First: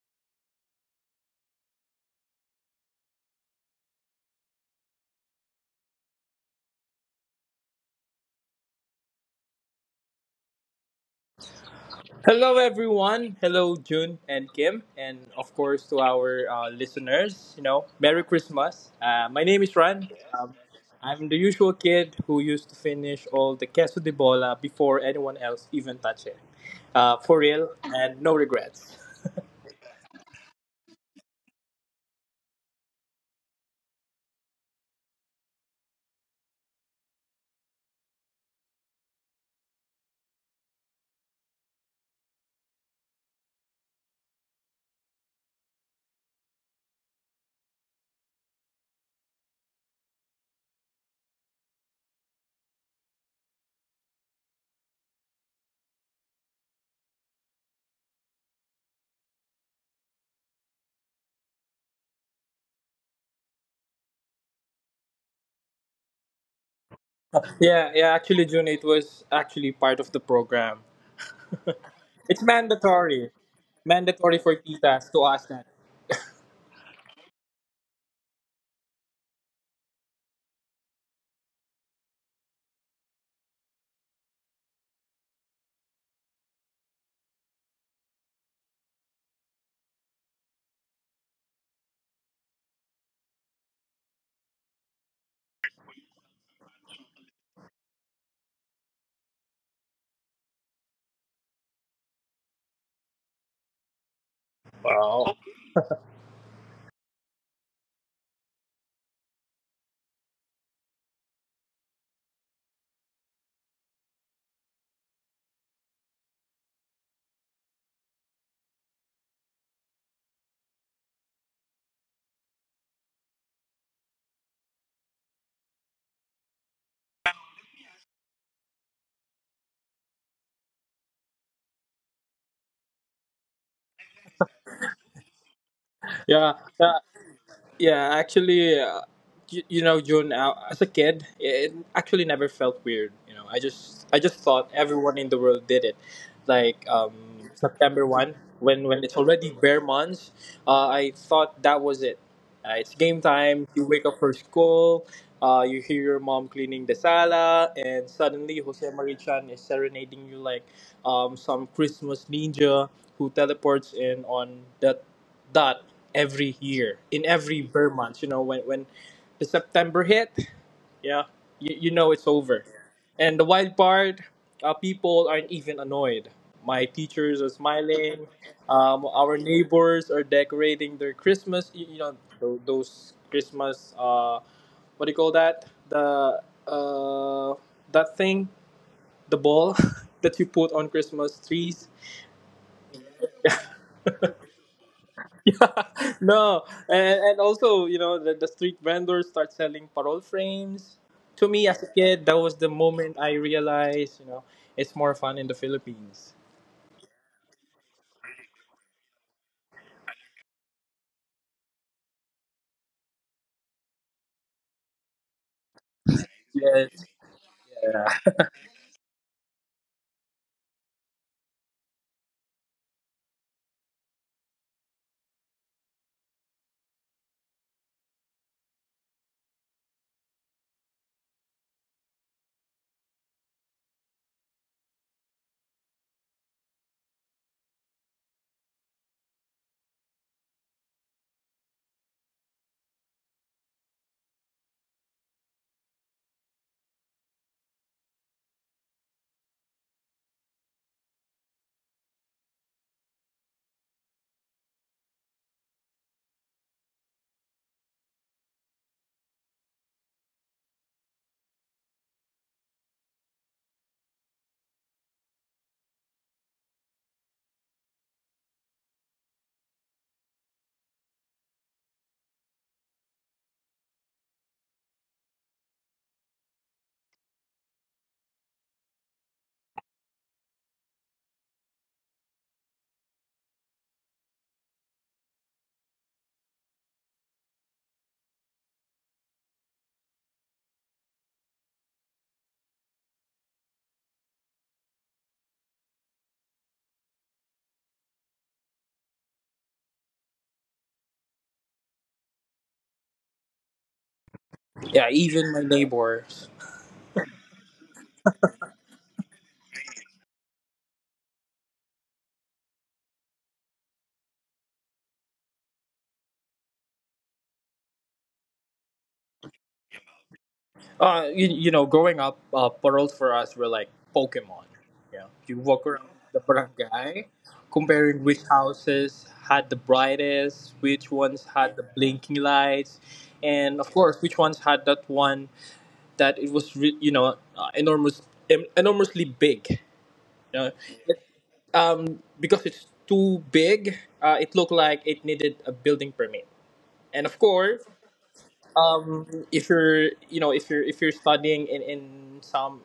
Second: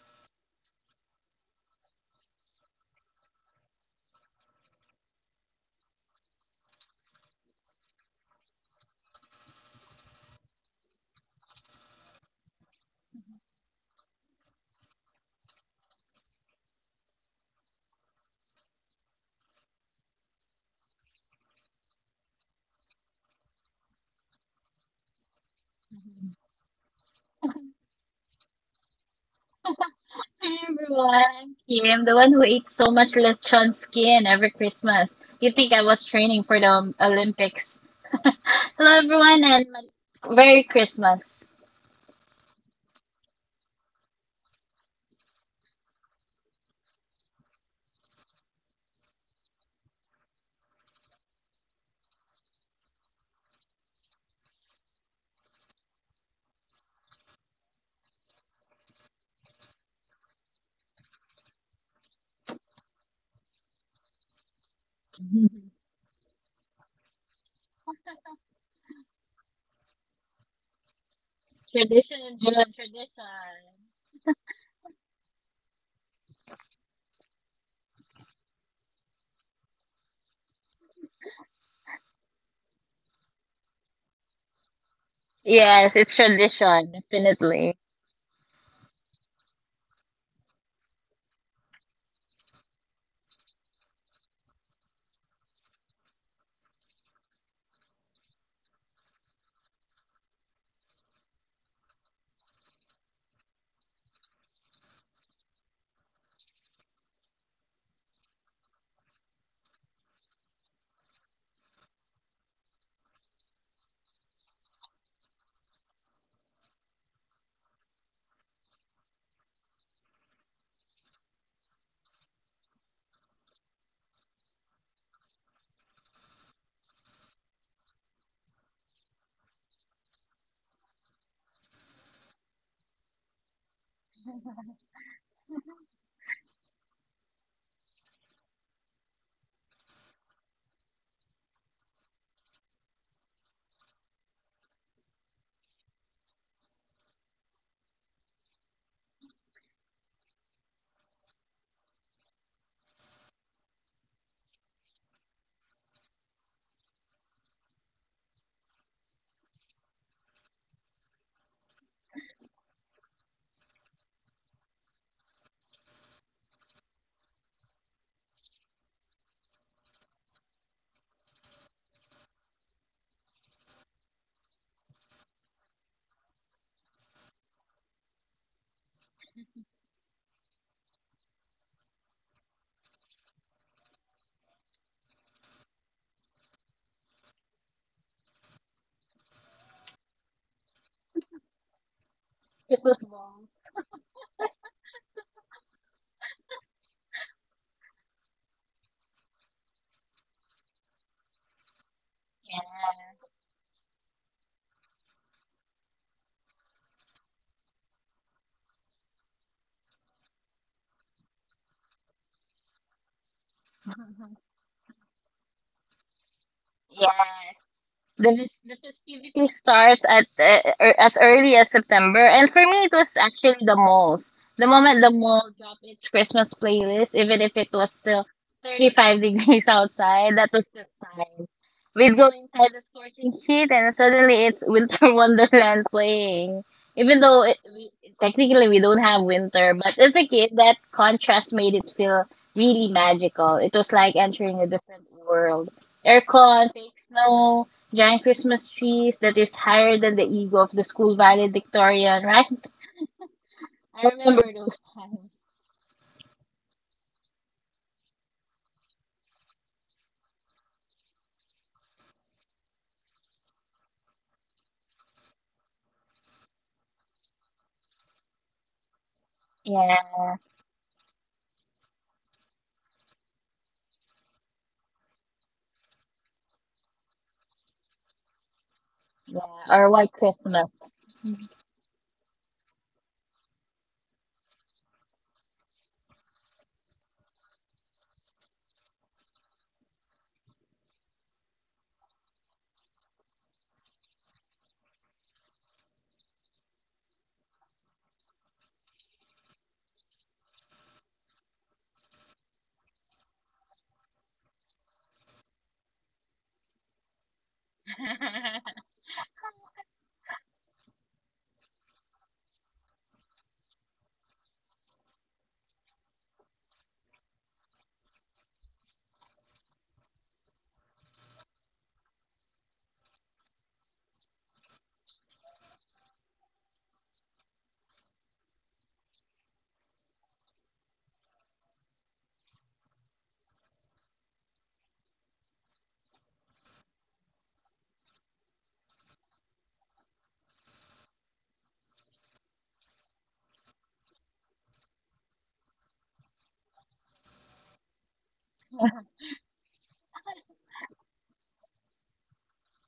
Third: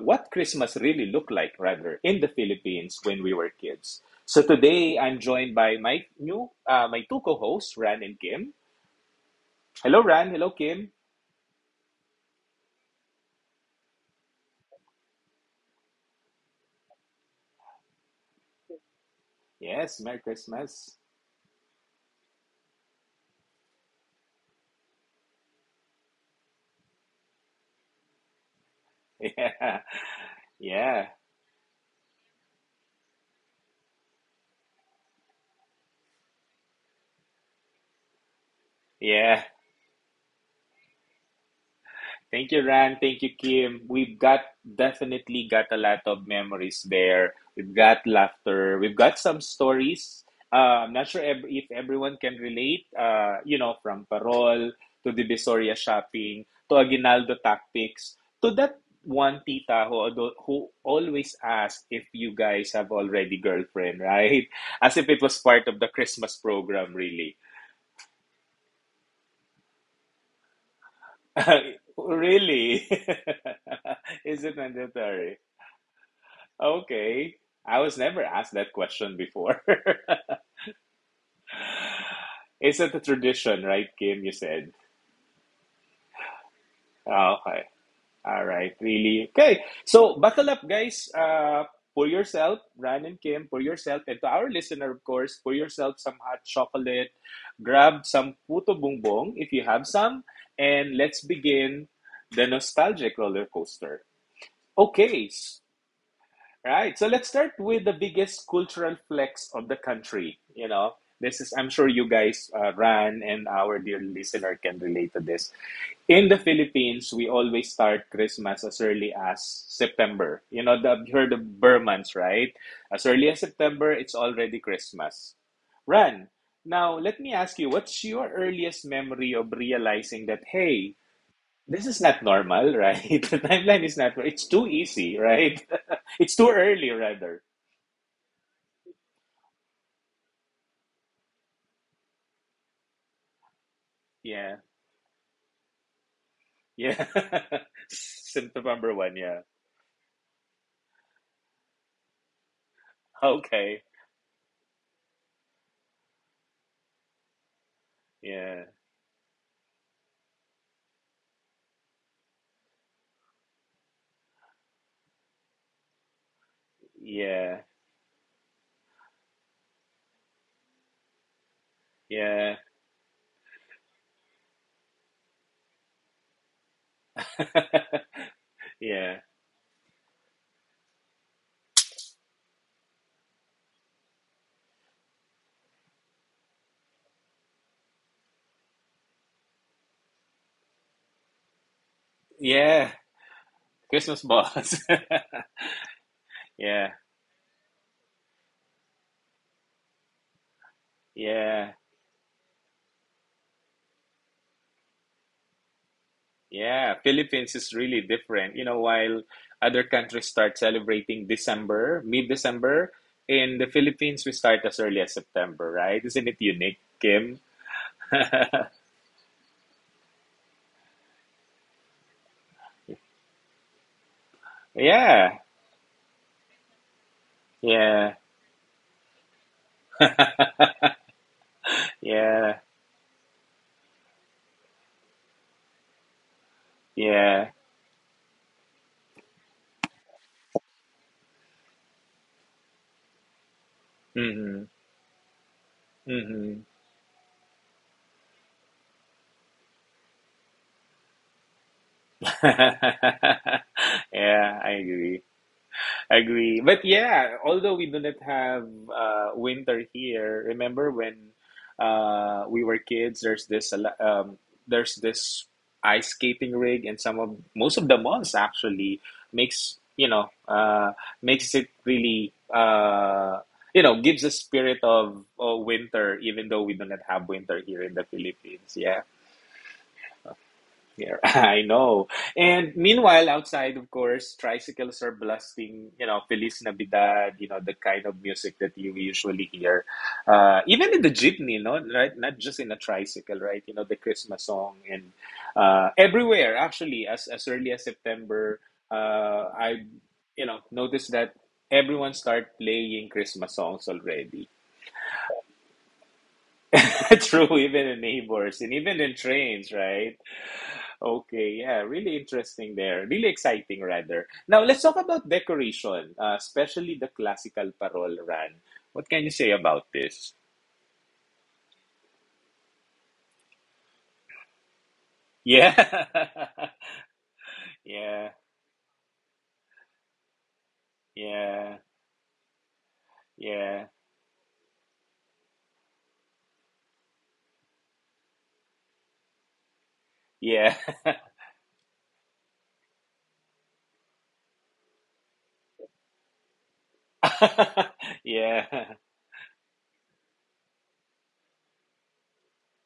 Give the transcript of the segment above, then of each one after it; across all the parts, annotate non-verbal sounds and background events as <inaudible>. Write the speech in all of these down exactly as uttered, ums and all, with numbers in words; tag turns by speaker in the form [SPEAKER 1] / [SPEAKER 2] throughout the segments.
[SPEAKER 1] what Christmas really looked like, rather, in the Philippines when we were kids. So today I'm joined by my new uh, my two co-hosts, Ran and Kim. Hello, Ran. Hello, Kim.
[SPEAKER 2] Hello, everyone.
[SPEAKER 3] Hi
[SPEAKER 2] Hello, June and Kim, and of course to our uh, listeners. You know, Merry Christmas. Uh, my name is
[SPEAKER 1] Yes,
[SPEAKER 2] Ran.
[SPEAKER 1] Merry
[SPEAKER 2] Um,
[SPEAKER 1] Christmas.
[SPEAKER 2] I'm the usual kid who used to finish all the queso de bola before anyone else even touched it. Uh, for real, and no regrets.
[SPEAKER 1] <laughs> Yeah, yeah,
[SPEAKER 3] everyone, I'm Kim, the one who ate so much lechon skin every Christmas. You think I was training for the um, Olympics? Hello everyone,
[SPEAKER 1] yeah.
[SPEAKER 3] and Merry Christmas.
[SPEAKER 1] Thank you, Ran. Thank you, Kim. We've got, definitely got a lot of memories there. We've got laughter. We've got some stories. Uh, I'm not sure ev- if everyone can relate, uh, you know, from parol to Divisoria shopping to Aguinaldo tactics to that one tita who, al- who always asked if you guys have already girlfriend, right? <laughs> As if it was part
[SPEAKER 3] <laughs>
[SPEAKER 1] of the Christmas program, really.
[SPEAKER 2] <laughs> Yeah, yeah. Actually, June, it was actually part of the program.
[SPEAKER 1] <laughs>
[SPEAKER 3] Tradition,
[SPEAKER 2] It's
[SPEAKER 3] June,
[SPEAKER 1] Really?
[SPEAKER 3] tradition.
[SPEAKER 2] mandatory,
[SPEAKER 1] <laughs>
[SPEAKER 2] mandatory
[SPEAKER 1] Is
[SPEAKER 2] for
[SPEAKER 1] it
[SPEAKER 2] titas to
[SPEAKER 1] mandatory?
[SPEAKER 2] ask that.
[SPEAKER 1] Okay. I was never asked that question before. <laughs> Is it a tradition, right, Kim? You said.
[SPEAKER 3] Yes, it's tradition,
[SPEAKER 1] Okay.
[SPEAKER 3] definitely.
[SPEAKER 1] All right. Really. Okay. So buckle up, guys. Uh, pour yourself, Ran and Kim, pour yourself, and to our listener, of course, pour yourself some hot chocolate. Grab some puto bongbong if you have some, and let's begin the nostalgic roller coaster. Okay. Right. So let's start with the biggest cultural flex of the country. You know, this is, I'm sure you guys, uh, Ran and our dear listener can relate to this. In the Philippines, we always start Christmas as early as September. You know, the, you heard of Burmans, right? As early as September, it's already Christmas. Ran, now let me ask you, what's your earliest memory of realizing that, hey, this is not normal, right? <laughs> The timeline is not, it's too easy, right? <laughs> It's too
[SPEAKER 2] Yeah,
[SPEAKER 1] early,
[SPEAKER 2] yeah.
[SPEAKER 1] rather.
[SPEAKER 2] Yeah, actually, uh, you, you know, June. Uh, as a kid, it actually never felt weird. You know, I just I just
[SPEAKER 1] Yeah.
[SPEAKER 2] thought everyone in the world did it. Like
[SPEAKER 1] Yeah.
[SPEAKER 2] um,
[SPEAKER 1] <laughs>
[SPEAKER 2] September one,
[SPEAKER 1] Symptom
[SPEAKER 2] when
[SPEAKER 1] number
[SPEAKER 2] when
[SPEAKER 1] one.
[SPEAKER 2] it's
[SPEAKER 1] Yeah.
[SPEAKER 2] already bare months, uh, I thought that was it. Uh, it's game time.
[SPEAKER 1] Okay.
[SPEAKER 2] You wake up for school. Uh, you hear your mom cleaning the sala, and suddenly
[SPEAKER 1] Yeah.
[SPEAKER 2] Jose Marichan is serenading you like um, some Christmas ninja who teleports in on that that every year in every
[SPEAKER 1] Yeah.
[SPEAKER 2] Burr month. You know, when when the September hit, yeah, you, you know it's
[SPEAKER 1] Yeah.
[SPEAKER 2] over. And the wild part, uh, people aren't even annoyed. My teachers are
[SPEAKER 1] <laughs>
[SPEAKER 2] smiling. Um,
[SPEAKER 1] Yeah.
[SPEAKER 2] our neighbors are decorating their Christmas. You, you know, tho- those Christmas. Uh, what do you call that? The uh, that thing, the ball <laughs> that you put on Christmas trees.
[SPEAKER 1] Yeah.
[SPEAKER 3] Christmas balls.
[SPEAKER 1] Christmas balls.
[SPEAKER 2] Yeah, <laughs>
[SPEAKER 1] <laughs>
[SPEAKER 2] no,
[SPEAKER 1] Yeah.
[SPEAKER 2] and, and also you know the, the street vendors start selling parole frames. To me,
[SPEAKER 1] Yeah.
[SPEAKER 2] as a kid, that was the
[SPEAKER 3] Yeah.
[SPEAKER 2] moment I realized you know it's more fun in the Philippines.
[SPEAKER 1] Yeah. Philippines is really different. You know, while other countries start celebrating December, mid December, in the Philippines, we
[SPEAKER 3] <laughs>
[SPEAKER 1] start as early as September, right? Isn't it unique,
[SPEAKER 2] Yes,
[SPEAKER 1] Kim?
[SPEAKER 3] Yes.
[SPEAKER 2] yeah,
[SPEAKER 1] <laughs>
[SPEAKER 3] The vis- the festivity starts at uh, er- as early as September, and for me, it was actually the malls. The moment the
[SPEAKER 1] Yeah.
[SPEAKER 3] mall dropped its Christmas playlist, even if it was
[SPEAKER 1] Yeah.
[SPEAKER 3] still thirty-five <laughs> degrees outside, that was
[SPEAKER 1] <laughs>
[SPEAKER 3] the sign. We'd go
[SPEAKER 1] Yeah.
[SPEAKER 3] inside the scorching heat, and suddenly it's Winter <laughs> Wonderland playing. Even though
[SPEAKER 1] Yeah.
[SPEAKER 3] it, we, technically we don't have winter, but as a kid, that contrast made it feel really magical. It was like entering
[SPEAKER 1] Mm-hmm.
[SPEAKER 3] a different world.
[SPEAKER 1] Mm-hmm.
[SPEAKER 3] Aircon, fake snow, giant Christmas trees that is higher than the ego of the school valedictorian, right?
[SPEAKER 1] <laughs>
[SPEAKER 3] I
[SPEAKER 1] Yeah,
[SPEAKER 3] remember
[SPEAKER 1] I
[SPEAKER 3] those
[SPEAKER 1] agree.
[SPEAKER 3] times.
[SPEAKER 1] Agree. But yeah, although we do not have uh, winter here, remember when uh, we were kids, there's this a lo- um, there's this ice skating rig and some of most of the malls actually makes
[SPEAKER 3] Yeah,
[SPEAKER 1] you know uh, makes it really, uh, you know gives a spirit of, of winter even though we do not have winter here in the Philippines. Yeah.
[SPEAKER 3] yeah. Or White Christmas.
[SPEAKER 1] Yeah,
[SPEAKER 3] <laughs>
[SPEAKER 1] <laughs>
[SPEAKER 3] yeah,
[SPEAKER 1] I know. And meanwhile, outside, of course, tricycles are blasting, you know, Feliz Navidad, you know, the kind of music that you usually hear. Uh, even in the jeepney, no, right? Not just in a tricycle, right? You know, the Christmas song and uh, everywhere, actually, as, as early as September, uh, I, you know, noticed that everyone start playing Christmas songs already.
[SPEAKER 2] yeah. Even my neighbors,
[SPEAKER 1] <laughs> True, even in neighbors and even in trains, right? Okay, yeah, really interesting there. Really exciting, rather. Now, let's talk about decoration, uh, especially the classical parol run. What can you say about this?
[SPEAKER 2] uh, you, you know, growing up, uh, paroles for us were like Pokemon. Yeah, you
[SPEAKER 1] Yeah,
[SPEAKER 2] walk around the
[SPEAKER 1] <laughs>
[SPEAKER 2] barangay, comparing
[SPEAKER 1] yeah,
[SPEAKER 2] which houses had the brightest, which ones had
[SPEAKER 1] yeah,
[SPEAKER 2] the blinking lights, and
[SPEAKER 1] yeah,
[SPEAKER 2] of course, which ones had that one that it was re- you know uh, enormous em- enormously big you know
[SPEAKER 1] yeah,
[SPEAKER 2] it, um because it's too big uh, it looked like it needed a building permit, and of course,
[SPEAKER 1] <laughs> yeah,
[SPEAKER 2] um if you're you know if you're if you're studying in in some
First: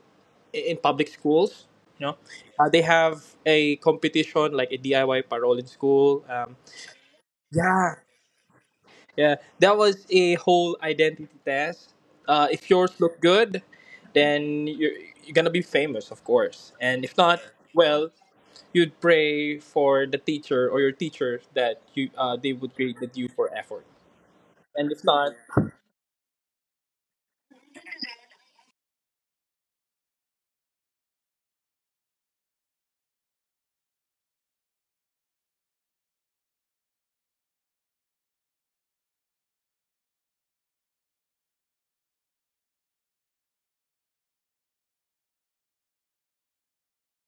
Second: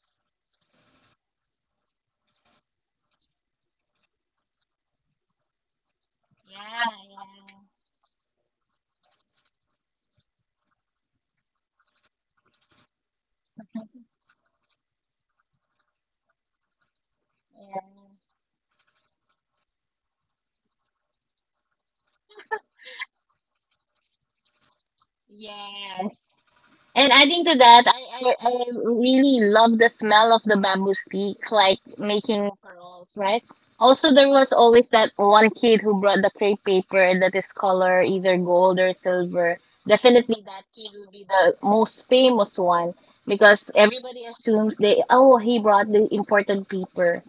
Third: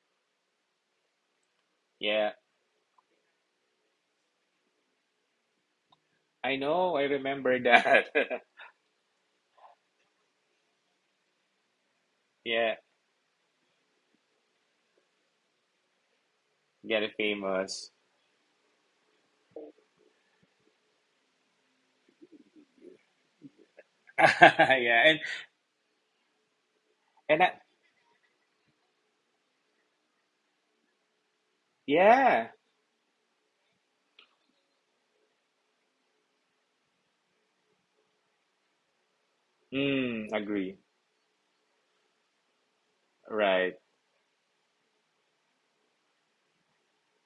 [SPEAKER 2] in public schools, you know,
[SPEAKER 1] yeah.
[SPEAKER 2] uh, they have a competition like a DIY parole in school. um
[SPEAKER 1] I
[SPEAKER 3] yeah.
[SPEAKER 1] know, I remember
[SPEAKER 2] yeah
[SPEAKER 1] that.
[SPEAKER 2] Yeah, that was a whole identity test.
[SPEAKER 1] <laughs>
[SPEAKER 2] Uh, if
[SPEAKER 1] Yeah,
[SPEAKER 2] yours look good,
[SPEAKER 3] Yeah.
[SPEAKER 2] then you're, you're gonna be famous, of course.
[SPEAKER 1] get
[SPEAKER 2] And
[SPEAKER 1] it
[SPEAKER 2] if not,
[SPEAKER 1] famous.
[SPEAKER 2] well, you'd pray for the teacher or your teacher that you uh, they would grade that you for effort.
[SPEAKER 1] <laughs>
[SPEAKER 2] And
[SPEAKER 1] Yeah,
[SPEAKER 2] if
[SPEAKER 1] and,
[SPEAKER 2] not,
[SPEAKER 3] Yeah. And adding
[SPEAKER 1] and I,
[SPEAKER 3] to that, I, I, I really love the smell of the bamboo sticks, like making
[SPEAKER 1] yeah,
[SPEAKER 3] pearls, right? Also, there was always that one kid who brought the crepe paper that is color either gold or silver.
[SPEAKER 1] mm,
[SPEAKER 3] Definitely, that
[SPEAKER 1] agree.
[SPEAKER 3] kid will be the most famous one because
[SPEAKER 1] Right,
[SPEAKER 3] everybody assumes they, oh, he brought the imported paper.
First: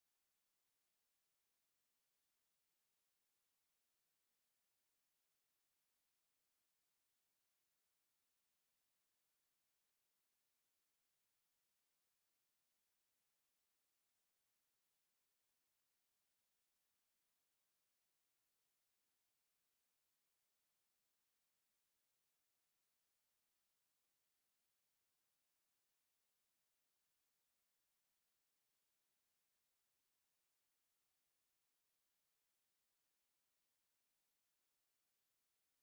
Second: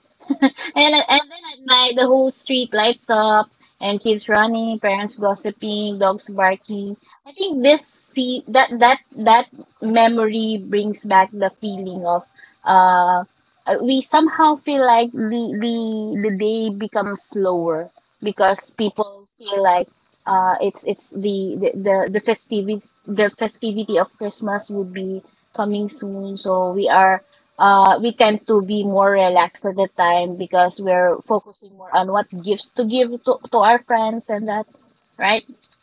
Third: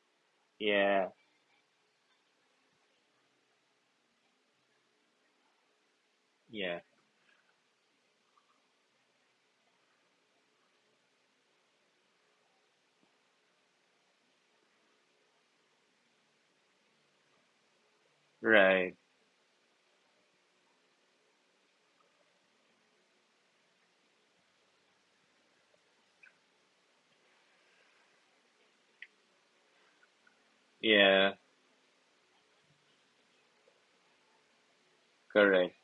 [SPEAKER 3] And
[SPEAKER 1] yeah,
[SPEAKER 3] and then at night, the whole street lights up, and kids running, parents gossiping, dogs
[SPEAKER 1] yeah,
[SPEAKER 3] barking. I think this see that that that memory brings back the feeling of uh, uh, we somehow feel like the the the day becomes slower because
[SPEAKER 1] right.
[SPEAKER 3] people feel like uh, it's it's the the the, the festivity the festivity of Christmas would be coming soon, so we are uh, we tend to be more relaxed at the time because we're
[SPEAKER 1] Yeah.
[SPEAKER 3] focusing more on what gifts to give to, to our friends and that, right?
[SPEAKER 1] Correct.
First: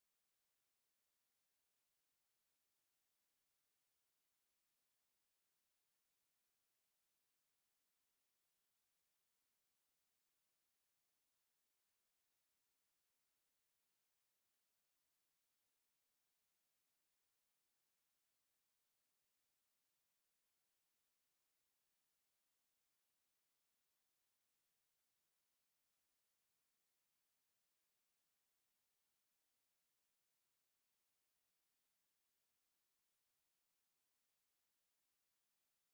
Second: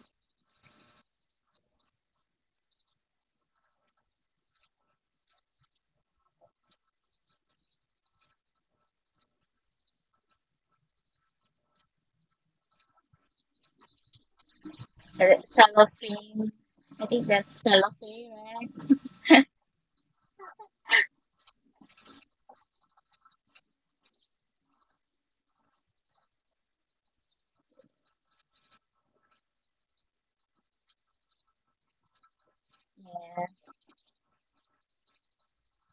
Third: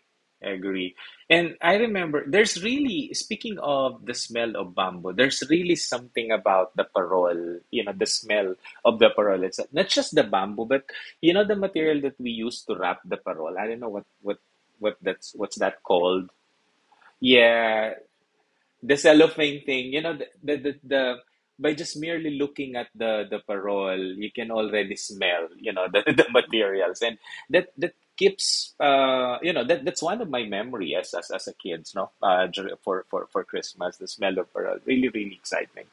[SPEAKER 1] Agree. And I remember there's really, speaking of the smell of bamboo, there's really something about the parol, you know, the smell of the parol. It's not just the bamboo, but you know the material that we use to wrap the parol. I don't know what what what that's
[SPEAKER 3] Uh,
[SPEAKER 1] what's that called.
[SPEAKER 3] cellophane. I think that's
[SPEAKER 1] Yeah,
[SPEAKER 3] cellophane, right?
[SPEAKER 1] the cellophane thing, you know, the, the, the, the by just merely looking at the the parole, you can already smell, you know, <laughs> the, the materials, and that that keeps, uh, you know, that that's one of my memories as as as a kid, no, uh, for for for Christmas, the smell of parole really really exciting.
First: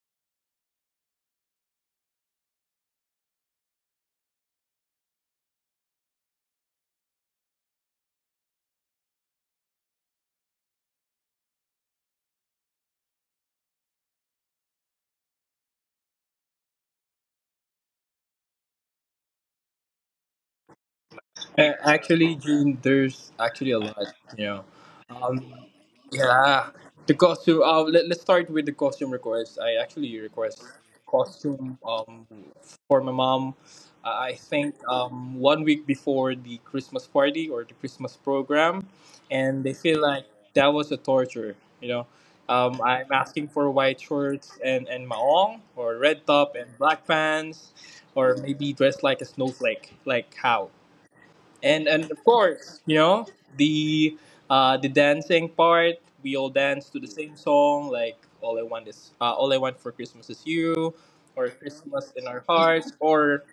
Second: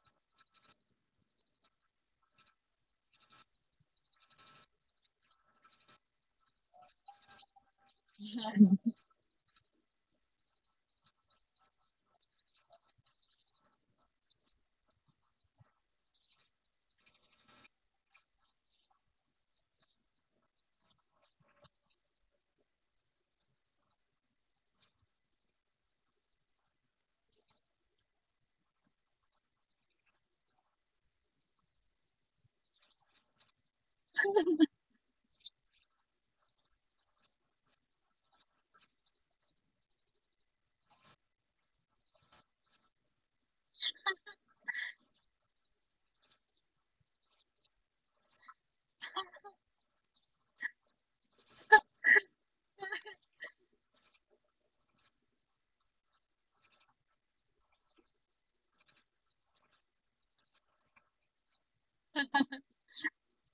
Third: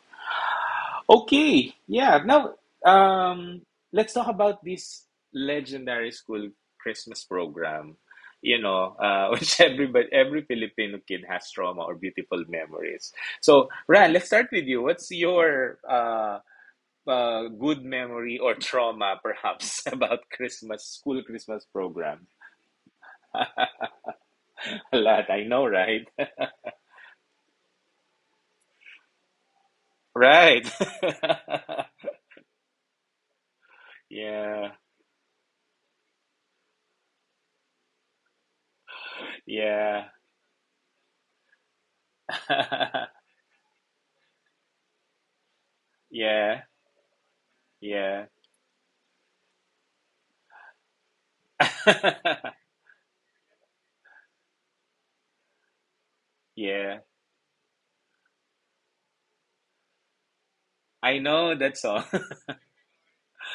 [SPEAKER 1] Okay, yeah. Now, um, let's talk about this legendary school Christmas program.
[SPEAKER 3] Yeah.
[SPEAKER 1] You
[SPEAKER 3] <laughs>
[SPEAKER 1] know, uh, <laughs> which everybody, every Filipino kid has trauma or beautiful memories. So, Ran, let's start with you. What's your uh, uh, good memory or trauma, perhaps, <laughs> about Christmas school Christmas
[SPEAKER 2] uh,
[SPEAKER 1] program?
[SPEAKER 2] actually, June, there's actually a lot, you know.
[SPEAKER 1] <laughs> A lot,
[SPEAKER 2] Um,
[SPEAKER 1] I know, right?
[SPEAKER 2] Yeah, the costume. Uh, let, let's start with the costume request. I actually request
[SPEAKER 1] Right.
[SPEAKER 2] costume
[SPEAKER 1] <laughs>
[SPEAKER 2] um for my mom. Uh, I
[SPEAKER 1] Yeah.
[SPEAKER 2] think um one week before the Christmas party or the Christmas program, and they feel
[SPEAKER 1] Yeah.
[SPEAKER 2] like that was a torture. You know, um, I'm
[SPEAKER 1] <laughs>
[SPEAKER 2] asking for white shorts and and maong or red top
[SPEAKER 1] Yeah.
[SPEAKER 2] and black pants,
[SPEAKER 1] Yeah.
[SPEAKER 2] or maybe dressed like a snowflake. Like how? and and of
[SPEAKER 1] <laughs>
[SPEAKER 2] course you know the uh the dancing part. We all dance
[SPEAKER 1] Yeah,
[SPEAKER 2] to the same song, like all i want is uh, all I want for Christmas is you,
[SPEAKER 1] I
[SPEAKER 2] or
[SPEAKER 1] know that song.
[SPEAKER 2] Christmas in
[SPEAKER 1] <laughs>
[SPEAKER 2] our hearts, or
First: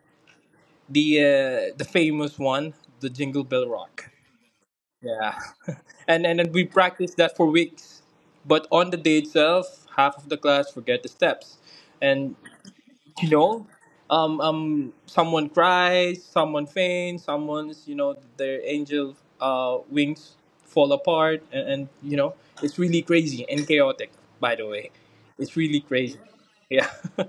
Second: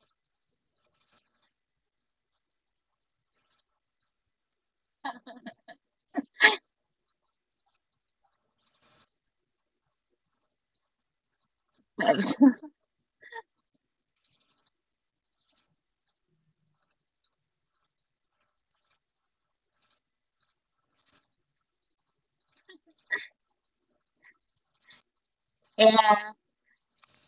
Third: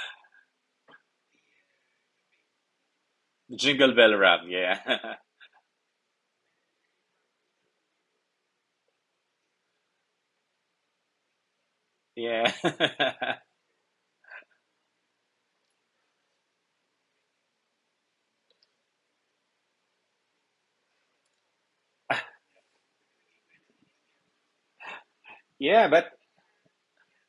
[SPEAKER 2] the uh, the famous one, the Jingle Bell
[SPEAKER 1] Jingle
[SPEAKER 2] Rock.
[SPEAKER 1] Bell Rock. Yeah,
[SPEAKER 2] Yeah and and then we practice that for weeks, but on the day itself half of the class forget the steps,
[SPEAKER 1] <laughs>
[SPEAKER 2] and
[SPEAKER 1] yeah,
[SPEAKER 3] So,
[SPEAKER 2] you
[SPEAKER 1] <laughs>
[SPEAKER 2] know um um someone cries, someone faints, someone's you know their angel uh wings fall apart, and, and you know it's really crazy and chaotic, by the way. It's really
[SPEAKER 1] yeah. But
[SPEAKER 2] crazy.
[SPEAKER 3] yeah.
[SPEAKER 2] yeah <laughs> uh,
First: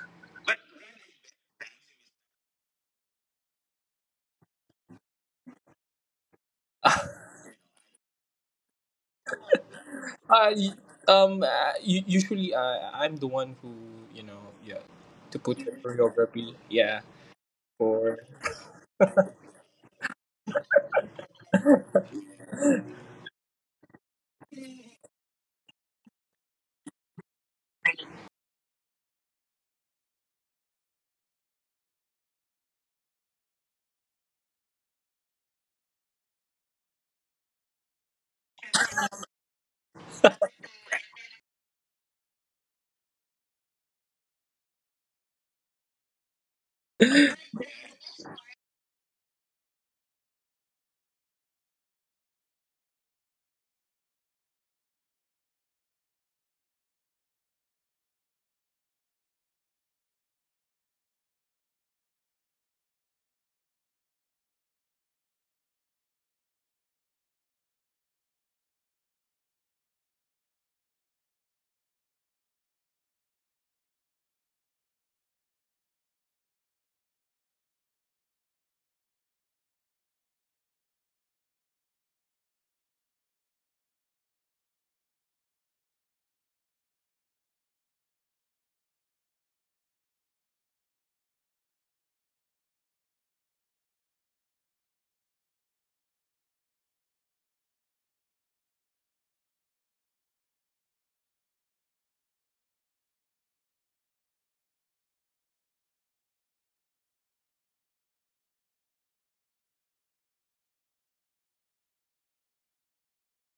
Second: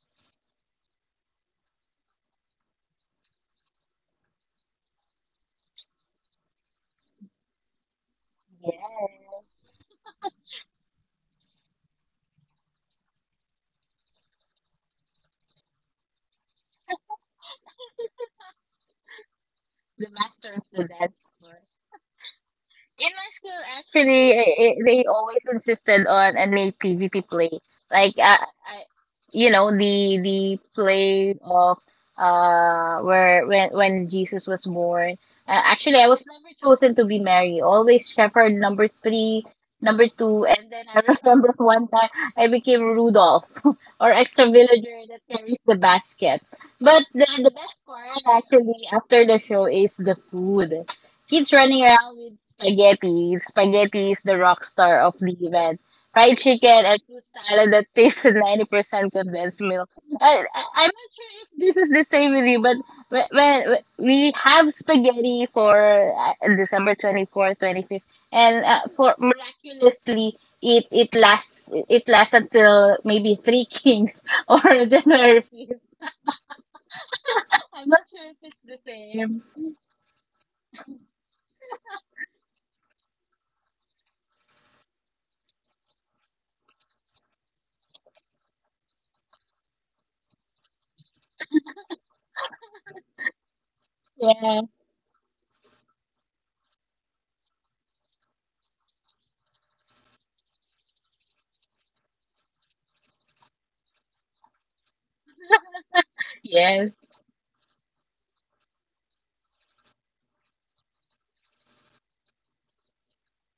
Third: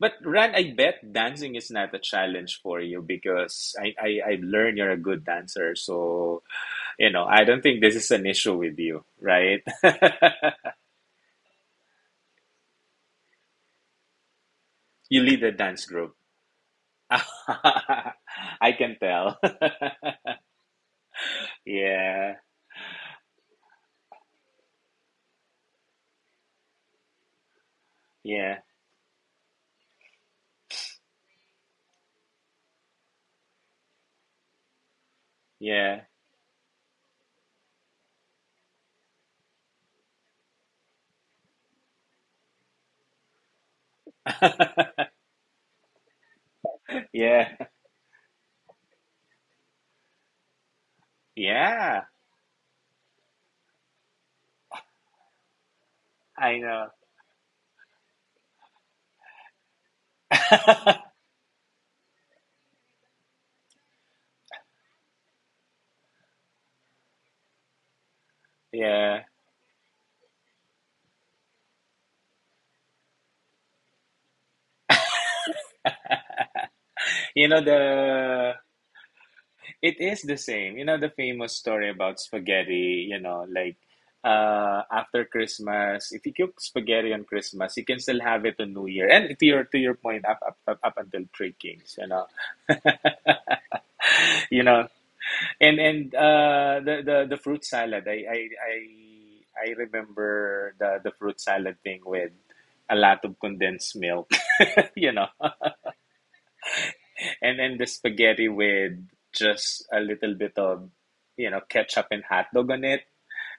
[SPEAKER 1] but Ran, I bet dancing is not a challenge for you because I I I learned you're a good dancer. So you know, I don't think this is an issue with you,
[SPEAKER 3] Yeah.
[SPEAKER 1] right? <laughs>
[SPEAKER 2] y- um uh, u- Usually uh, I'm the one who you know, yeah,
[SPEAKER 1] You
[SPEAKER 2] to
[SPEAKER 1] lead a
[SPEAKER 2] put the
[SPEAKER 1] dance group.
[SPEAKER 2] choreography, yeah,
[SPEAKER 1] <laughs> I
[SPEAKER 2] for.
[SPEAKER 1] can tell.
[SPEAKER 3] The
[SPEAKER 1] <laughs>
[SPEAKER 3] master of the dance floor.
[SPEAKER 1] Yeah,
[SPEAKER 3] In my school, actually, I I they always insisted on a Nate P V P play. Like, I,
[SPEAKER 1] yeah,
[SPEAKER 3] I, you know, the the play of uh where when when Jesus was born. Uh, actually,
[SPEAKER 1] yeah,
[SPEAKER 3] I was never chosen to be Mary. Always Shepherd number three, number two, and then I <laughs> remember one time I became Rudolph <laughs> or extra villager
[SPEAKER 1] <laughs>
[SPEAKER 3] that carries the basket. But the
[SPEAKER 1] yeah,
[SPEAKER 3] the best part actually after the show is the food. Kids running
[SPEAKER 1] yeah.
[SPEAKER 3] around with spaghetti. Spaghetti is the rock star of the event. Fried
[SPEAKER 1] I
[SPEAKER 3] chicken
[SPEAKER 1] know.
[SPEAKER 3] and fruit salad that tastes ninety percent condensed milk. I, I, I'm
[SPEAKER 1] <laughs>
[SPEAKER 3] not sure if this is the same with you, but when, when we have spaghetti for uh, December twenty-fourth, twenty-fifth, and uh, for
[SPEAKER 1] Yeah.
[SPEAKER 3] miraculously, it, it lasts it lasts until maybe Three Kings <laughs> or January fifth.
[SPEAKER 1] You know
[SPEAKER 3] I'm not sure if
[SPEAKER 1] the
[SPEAKER 3] it's the same.
[SPEAKER 1] It is the same. You know, the famous story about spaghetti, you know, like, uh, after Christmas, if you cook spaghetti on Christmas, you can still have it on New Year. And to your to your point, up up, up, up until Three Kings, you know, <laughs>
[SPEAKER 3] Yeah,
[SPEAKER 1] you know, and and uh, the, the the fruit salad, I I I, I remember the the fruit salad thing with a lot of condensed milk, <laughs> you know,
[SPEAKER 3] yes.
[SPEAKER 1] and then the spaghetti with just a little bit of you know ketchup and hot dog on it.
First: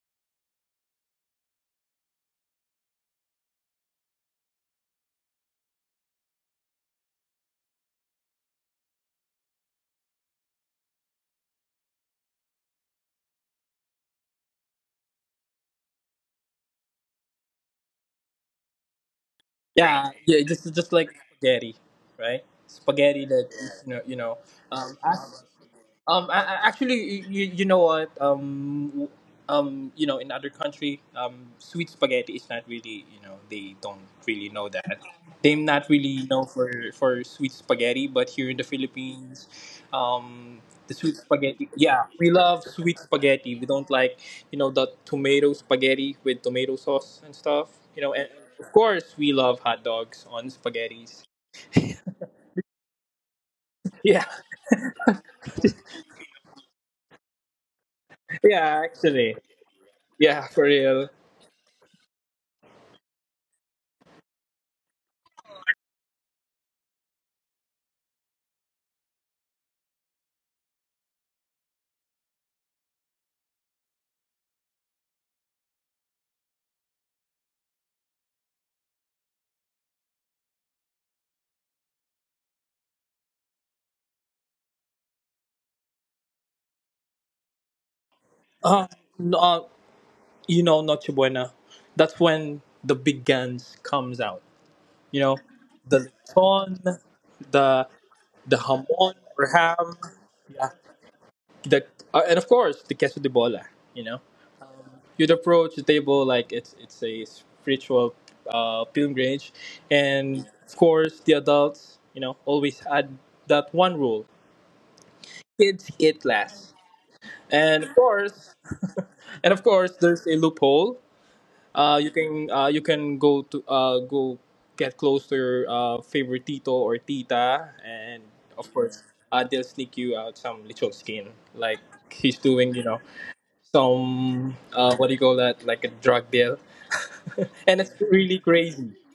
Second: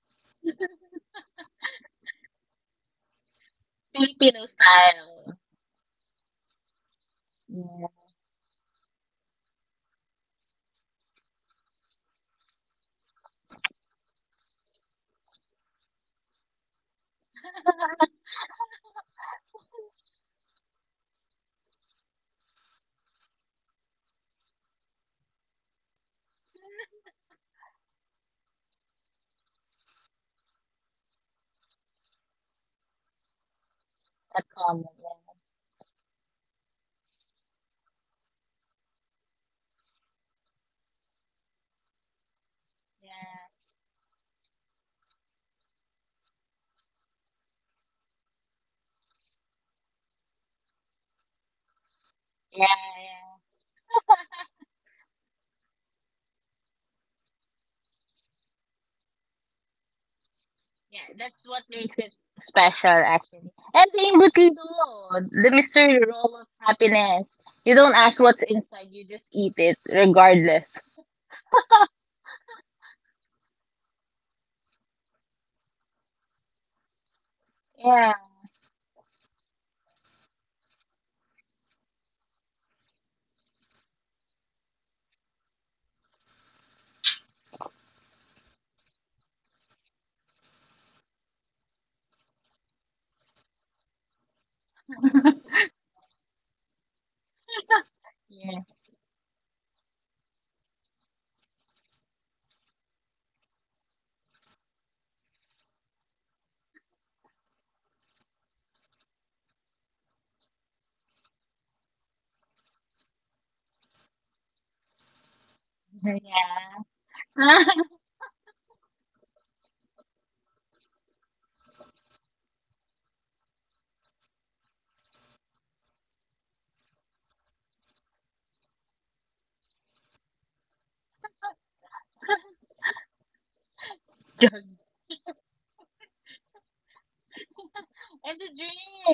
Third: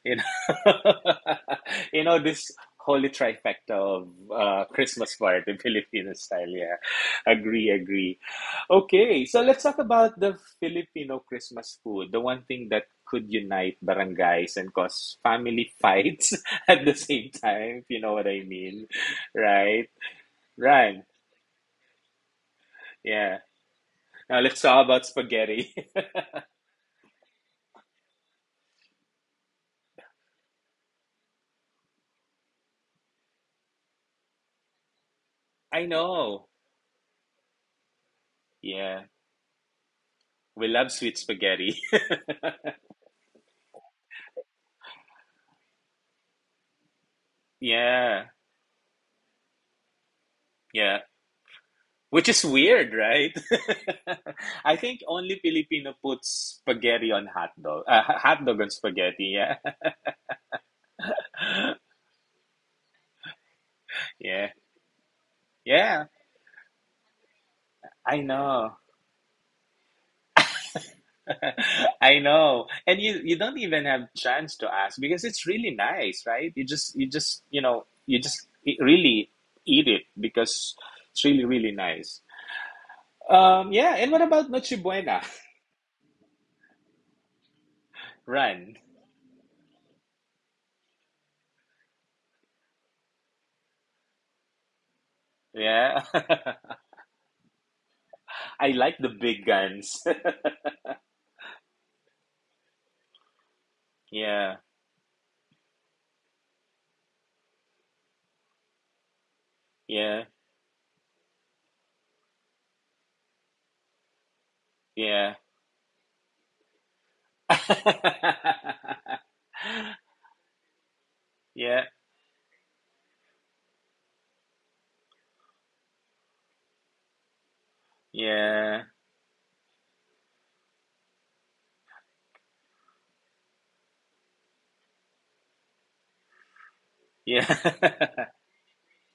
[SPEAKER 1] You know, <laughs> you know this holy trifecta of
[SPEAKER 3] Filipino
[SPEAKER 1] uh, Christmas
[SPEAKER 3] style.
[SPEAKER 1] party, Filipino style. Yeah, agree,
[SPEAKER 3] Yeah.
[SPEAKER 1] agree. Okay, so let's talk about the Filipino Christmas food, the one thing that could unite barangays and cause family fights <laughs> at the same time. If you know what I mean, right?
[SPEAKER 2] yeah yeah just just
[SPEAKER 1] Right.
[SPEAKER 2] like spaghetti, right? Spaghetti
[SPEAKER 1] Yeah.
[SPEAKER 2] that you know, you know
[SPEAKER 1] Now let's talk
[SPEAKER 2] um
[SPEAKER 1] about spaghetti. <laughs>
[SPEAKER 2] Um, I, I- actually, you, you know what? Um, w- um, you know, in other country, um, sweet spaghetti is not really, you know, they don't
[SPEAKER 3] That
[SPEAKER 2] really know
[SPEAKER 3] common.
[SPEAKER 2] that. They're
[SPEAKER 1] I
[SPEAKER 2] not really know
[SPEAKER 1] know.
[SPEAKER 2] for for sweet spaghetti, but here in the
[SPEAKER 1] Yeah,
[SPEAKER 2] Philippines, um,
[SPEAKER 1] we love
[SPEAKER 2] the sweet
[SPEAKER 1] sweet
[SPEAKER 2] spaghetti.
[SPEAKER 1] spaghetti.
[SPEAKER 2] Yeah,
[SPEAKER 1] <laughs>
[SPEAKER 2] we love sweet
[SPEAKER 3] Yeah.
[SPEAKER 2] spaghetti. We don't like, you know, the tomato spaghetti with tomato sauce and stuff. You know,
[SPEAKER 1] Yeah.
[SPEAKER 2] and of course, we love hot dogs on
[SPEAKER 1] Yeah.
[SPEAKER 2] spaghettis. <laughs>
[SPEAKER 1] Which is
[SPEAKER 3] Yeah.
[SPEAKER 1] weird, right?
[SPEAKER 3] Yeah.
[SPEAKER 2] Yeah,
[SPEAKER 1] <laughs> I think only Filipino puts spaghetti on hot dog. Uh, hot dog on
[SPEAKER 2] yeah, actually,
[SPEAKER 1] spaghetti. Yeah. <laughs>
[SPEAKER 2] yeah, for
[SPEAKER 3] Yeah.
[SPEAKER 2] real.
[SPEAKER 3] That's what makes it special, actually. And the
[SPEAKER 1] Yeah.
[SPEAKER 3] embutido, the mystery
[SPEAKER 1] Yeah.
[SPEAKER 3] roll of happiness. You don't ask
[SPEAKER 1] I
[SPEAKER 3] what's
[SPEAKER 1] know.
[SPEAKER 3] inside, you just eat it, regardless.
[SPEAKER 1] <laughs> I know. And you you don't even have chance to ask because it's really nice, right? You just you just, you know,
[SPEAKER 3] Yeah.
[SPEAKER 1] you just e- really eat it because it's really really nice. Um yeah, and what about Noche Buena? <laughs> Run.
[SPEAKER 2] Um, no, you know Noche Buena, that's when the big guns comes out. You know,
[SPEAKER 1] Yeah.
[SPEAKER 2] the ton, the the
[SPEAKER 1] <laughs>
[SPEAKER 3] Yeah.
[SPEAKER 1] I like the
[SPEAKER 2] hamon or
[SPEAKER 1] big
[SPEAKER 2] ham,
[SPEAKER 1] guns.
[SPEAKER 2] yeah. The uh, And of course the queso de bola. You
[SPEAKER 1] <laughs>
[SPEAKER 2] know,
[SPEAKER 1] Yeah.
[SPEAKER 2] you'd approach the table like it's it's a spiritual uh, pilgrimage,
[SPEAKER 1] Yeah.
[SPEAKER 2] and of course the adults, you know, always had that one rule:
[SPEAKER 1] Yeah.
[SPEAKER 2] kids eat last.
[SPEAKER 3] Yeah.
[SPEAKER 2] And
[SPEAKER 3] <laughs>
[SPEAKER 2] of course, <laughs>
[SPEAKER 1] <laughs>
[SPEAKER 2] and of course, there's a loophole.
[SPEAKER 1] yeah,
[SPEAKER 2] Uh, you can uh, you can go to uh, go get close to your uh, favorite tito or tita, and of
[SPEAKER 1] yeah,
[SPEAKER 2] course, uh, they'll sneak you out some little skin, like he's doing, you know, some
[SPEAKER 3] And
[SPEAKER 2] uh, what do you call that, like a drug deal, <laughs> and it's
[SPEAKER 1] yeah, <laughs>
[SPEAKER 2] really
[SPEAKER 3] the
[SPEAKER 2] crazy.
[SPEAKER 3] drinks,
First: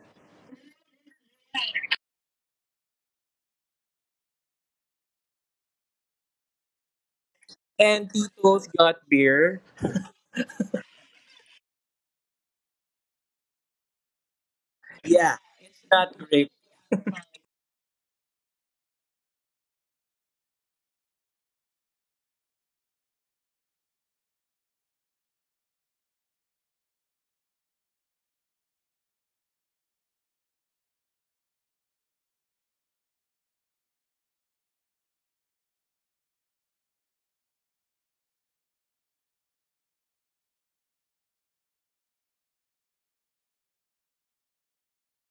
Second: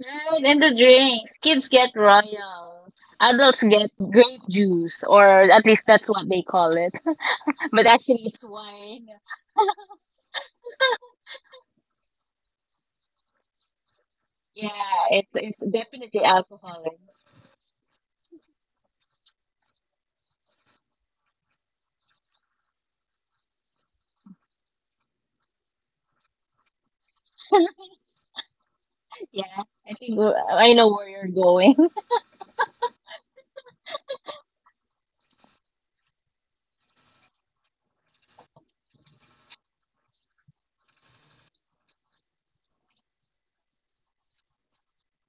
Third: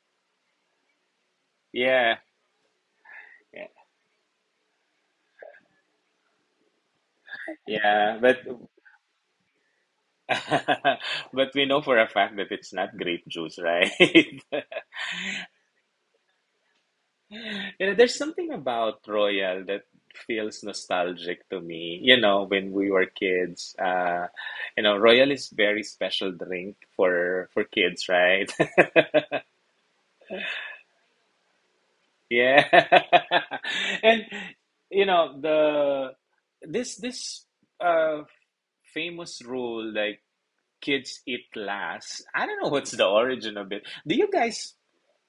[SPEAKER 3] right? And the drinks. Kids get
[SPEAKER 1] yeah,
[SPEAKER 3] royal. Adults
[SPEAKER 1] yeah,
[SPEAKER 3] get grape juice, or at least that's what they call it. <laughs> But
[SPEAKER 2] And
[SPEAKER 1] yeah.
[SPEAKER 3] actually,
[SPEAKER 1] But
[SPEAKER 3] it's
[SPEAKER 2] tito's
[SPEAKER 3] wine.
[SPEAKER 2] got beer.
[SPEAKER 1] <laughs> but we know for a fact that it's not grape juice, right? <laughs>
[SPEAKER 3] Yeah, it's
[SPEAKER 2] Yeah,
[SPEAKER 3] it's
[SPEAKER 2] it's not
[SPEAKER 3] definitely
[SPEAKER 2] great.
[SPEAKER 3] alcohol.
[SPEAKER 1] You know, there's something about Royal that feels nostalgic to me. You know, when we were kids, uh, you know, Royal is very special drink for for kids, right? <laughs>
[SPEAKER 3] I think I know where you're going.
[SPEAKER 1] Yeah, <laughs> and you know the this this. uh. famous rule like kids eat last. I don't know what's the origin of it. Do you guys,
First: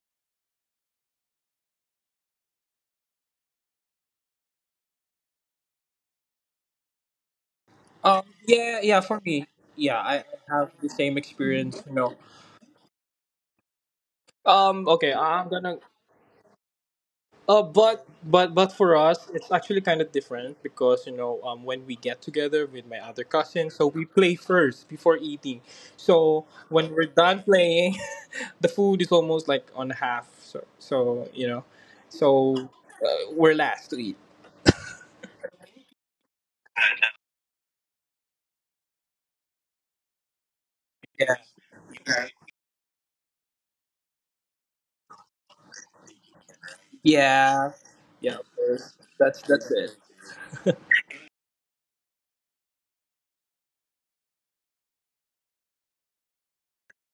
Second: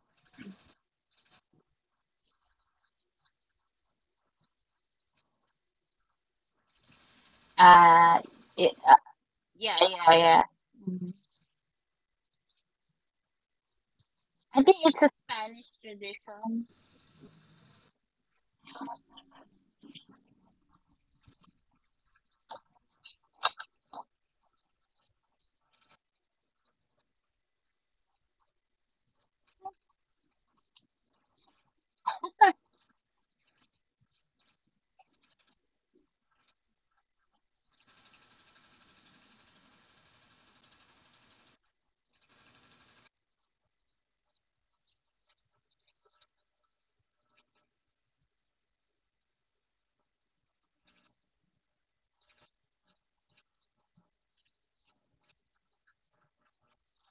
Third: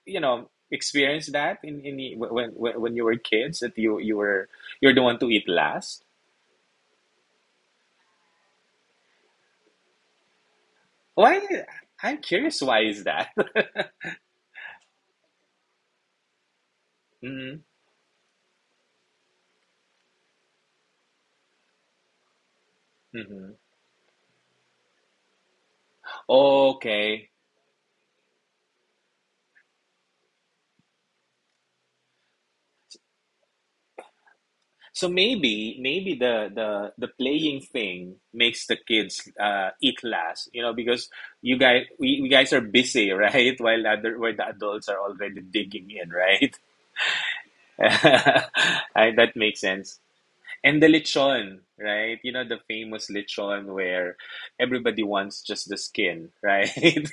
[SPEAKER 1] you know, experience that in in the- when when when you were kids that you you were you're the one to eat last?
[SPEAKER 3] Uh,
[SPEAKER 2] Um,
[SPEAKER 3] it,
[SPEAKER 2] yeah,
[SPEAKER 3] uh,
[SPEAKER 2] yeah, for me,
[SPEAKER 3] yeah,
[SPEAKER 2] yeah,
[SPEAKER 3] yeah,
[SPEAKER 2] I
[SPEAKER 3] yeah.
[SPEAKER 2] I have the same
[SPEAKER 1] Why?
[SPEAKER 2] experience, you know.
[SPEAKER 1] I'm curious. Why is that?
[SPEAKER 3] I think
[SPEAKER 2] Um,
[SPEAKER 3] it's a
[SPEAKER 2] okay, I'm gonna
[SPEAKER 3] Spanish.
[SPEAKER 1] <laughs> Hmm.
[SPEAKER 2] Uh, but but but for us, it's actually kind of different because you know um, when we get together with my other
[SPEAKER 1] Hmm.
[SPEAKER 2] cousins, so we play first before eating. So when we're
[SPEAKER 1] Okay.
[SPEAKER 2] done playing, <laughs> the food is almost like on half. So so you know, so uh, we're last to eat.
[SPEAKER 1] So maybe maybe the the the playing thing makes the kids uh, eat last, you know, because
[SPEAKER 2] Yeah,
[SPEAKER 1] you guys we, we guys are busy, right? <laughs> While other where the adults are already digging in, right?
[SPEAKER 2] yeah,
[SPEAKER 1] <laughs>
[SPEAKER 2] yeah. Of course.
[SPEAKER 1] I, that
[SPEAKER 2] That's
[SPEAKER 1] makes
[SPEAKER 2] that's it.
[SPEAKER 1] sense. And the lechon, right? You know, the famous lechon where everybody wants just the skin, right? <laughs>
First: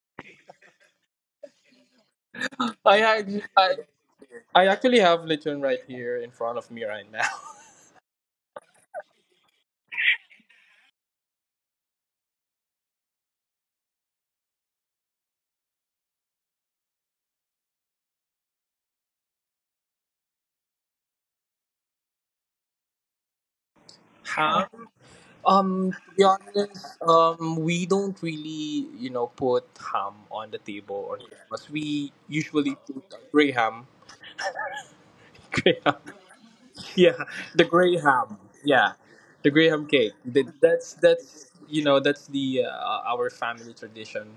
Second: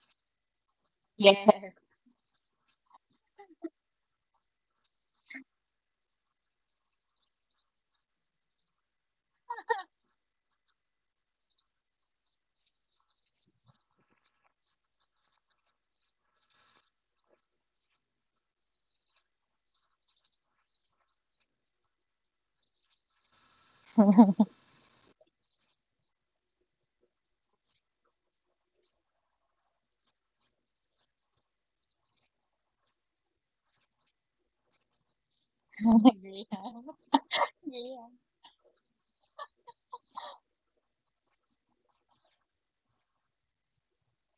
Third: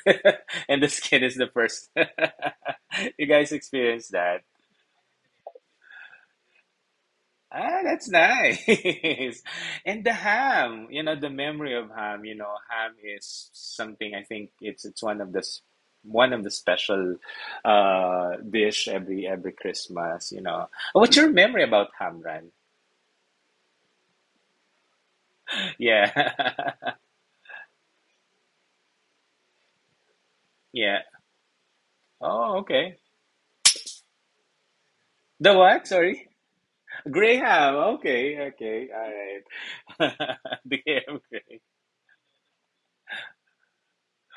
[SPEAKER 1] And the skin is the
[SPEAKER 3] Yeah.
[SPEAKER 1] first. <laughs>
[SPEAKER 2] I,
[SPEAKER 1] You
[SPEAKER 2] act-
[SPEAKER 1] guys
[SPEAKER 2] I
[SPEAKER 1] experienced that.
[SPEAKER 2] I actually have lechon right here in front of me right now.
[SPEAKER 1] Ah, that's nice. <laughs> And the ham, you know, the memory of ham, you know, ham is something I think it's it's one of the s- one of the special uh dish every every Christmas, you know. What's your memory about ham, Ran?
[SPEAKER 2] <laughs>
[SPEAKER 3] <laughs>
[SPEAKER 2] How?
[SPEAKER 1] <laughs>
[SPEAKER 2] Um, to be
[SPEAKER 1] Yeah. <laughs>
[SPEAKER 2] honest, um, we don't really, you know, put ham on the
[SPEAKER 1] Yeah.
[SPEAKER 2] table or Christmas. We
[SPEAKER 1] Oh,
[SPEAKER 2] usually
[SPEAKER 1] okay.
[SPEAKER 2] put gray ham. <laughs>
[SPEAKER 1] The
[SPEAKER 2] Grey
[SPEAKER 1] what?
[SPEAKER 2] ham.
[SPEAKER 1] Sorry.
[SPEAKER 2] Yeah, the
[SPEAKER 1] Graham.
[SPEAKER 2] gray ham.
[SPEAKER 1] Okay, okay.
[SPEAKER 2] Yeah, the gray ham
[SPEAKER 1] All
[SPEAKER 2] cake.
[SPEAKER 1] right.
[SPEAKER 2] Th-
[SPEAKER 1] <laughs> The
[SPEAKER 2] That's
[SPEAKER 1] ham
[SPEAKER 2] that's
[SPEAKER 1] gray.
[SPEAKER 2] you know that's the uh, our family tradition.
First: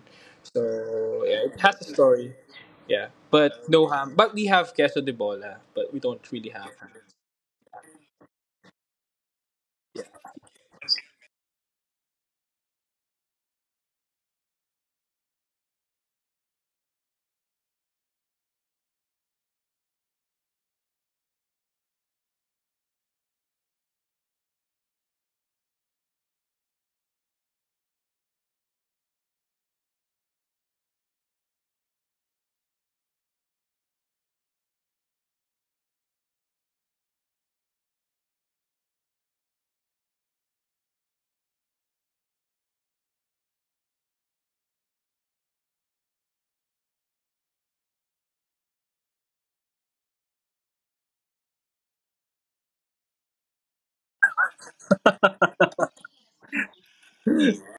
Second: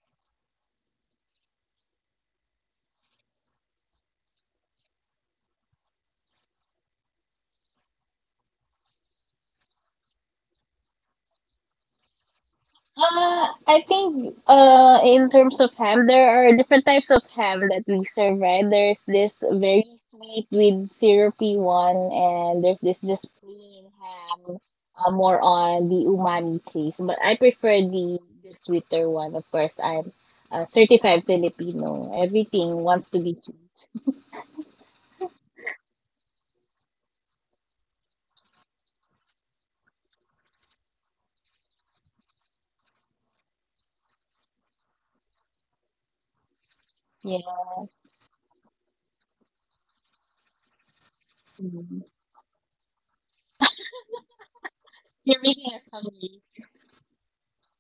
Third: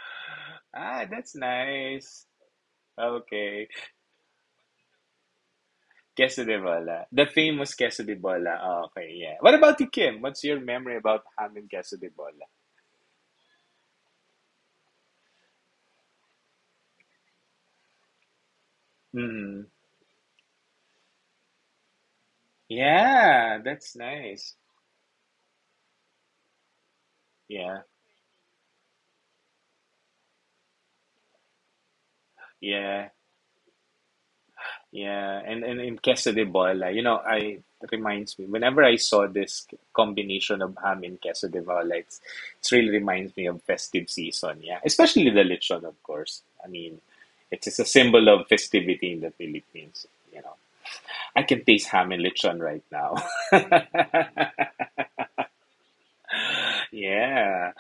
[SPEAKER 1] Ah,
[SPEAKER 2] So
[SPEAKER 1] that's
[SPEAKER 2] yeah, it has a
[SPEAKER 1] nice.
[SPEAKER 2] story. Yeah,
[SPEAKER 1] Okay.
[SPEAKER 2] but no ham. But we have queso de bola, but we don't
[SPEAKER 1] Queso
[SPEAKER 2] really
[SPEAKER 1] de
[SPEAKER 2] have. Ham.
[SPEAKER 1] bola. The famous queso de bola. Ah, okay, yeah. What about you, Kim? What's your memory about having and queso de bola?
[SPEAKER 3] Uh, I think uh in terms of ham, there are different types of ham that we serve, right? There's this
[SPEAKER 1] Mm.
[SPEAKER 3] very sweet with syrupy one, and there's this this
[SPEAKER 1] Yeah,
[SPEAKER 3] plain
[SPEAKER 1] that's nice.
[SPEAKER 3] ham, uh, more on the umami taste. But I prefer
[SPEAKER 1] Yeah.
[SPEAKER 3] the the sweeter one, of course. I'm a certified Filipino. Everything
[SPEAKER 1] Yeah.
[SPEAKER 3] wants to be sweet.
[SPEAKER 1] Yeah, and, and in queso de bola, you know, I it reminds me whenever I saw this combination of ham and queso de bola, it's it really reminds me of festive season. Yeah, especially the lechon, of course. I mean,
[SPEAKER 3] Yeah.
[SPEAKER 1] it is a symbol of festivity in the Philippines. You know, I can taste
[SPEAKER 3] Mhm.
[SPEAKER 1] ham and lechon right now. <laughs>
[SPEAKER 3] You're making us hungry.
[SPEAKER 1] Yeah.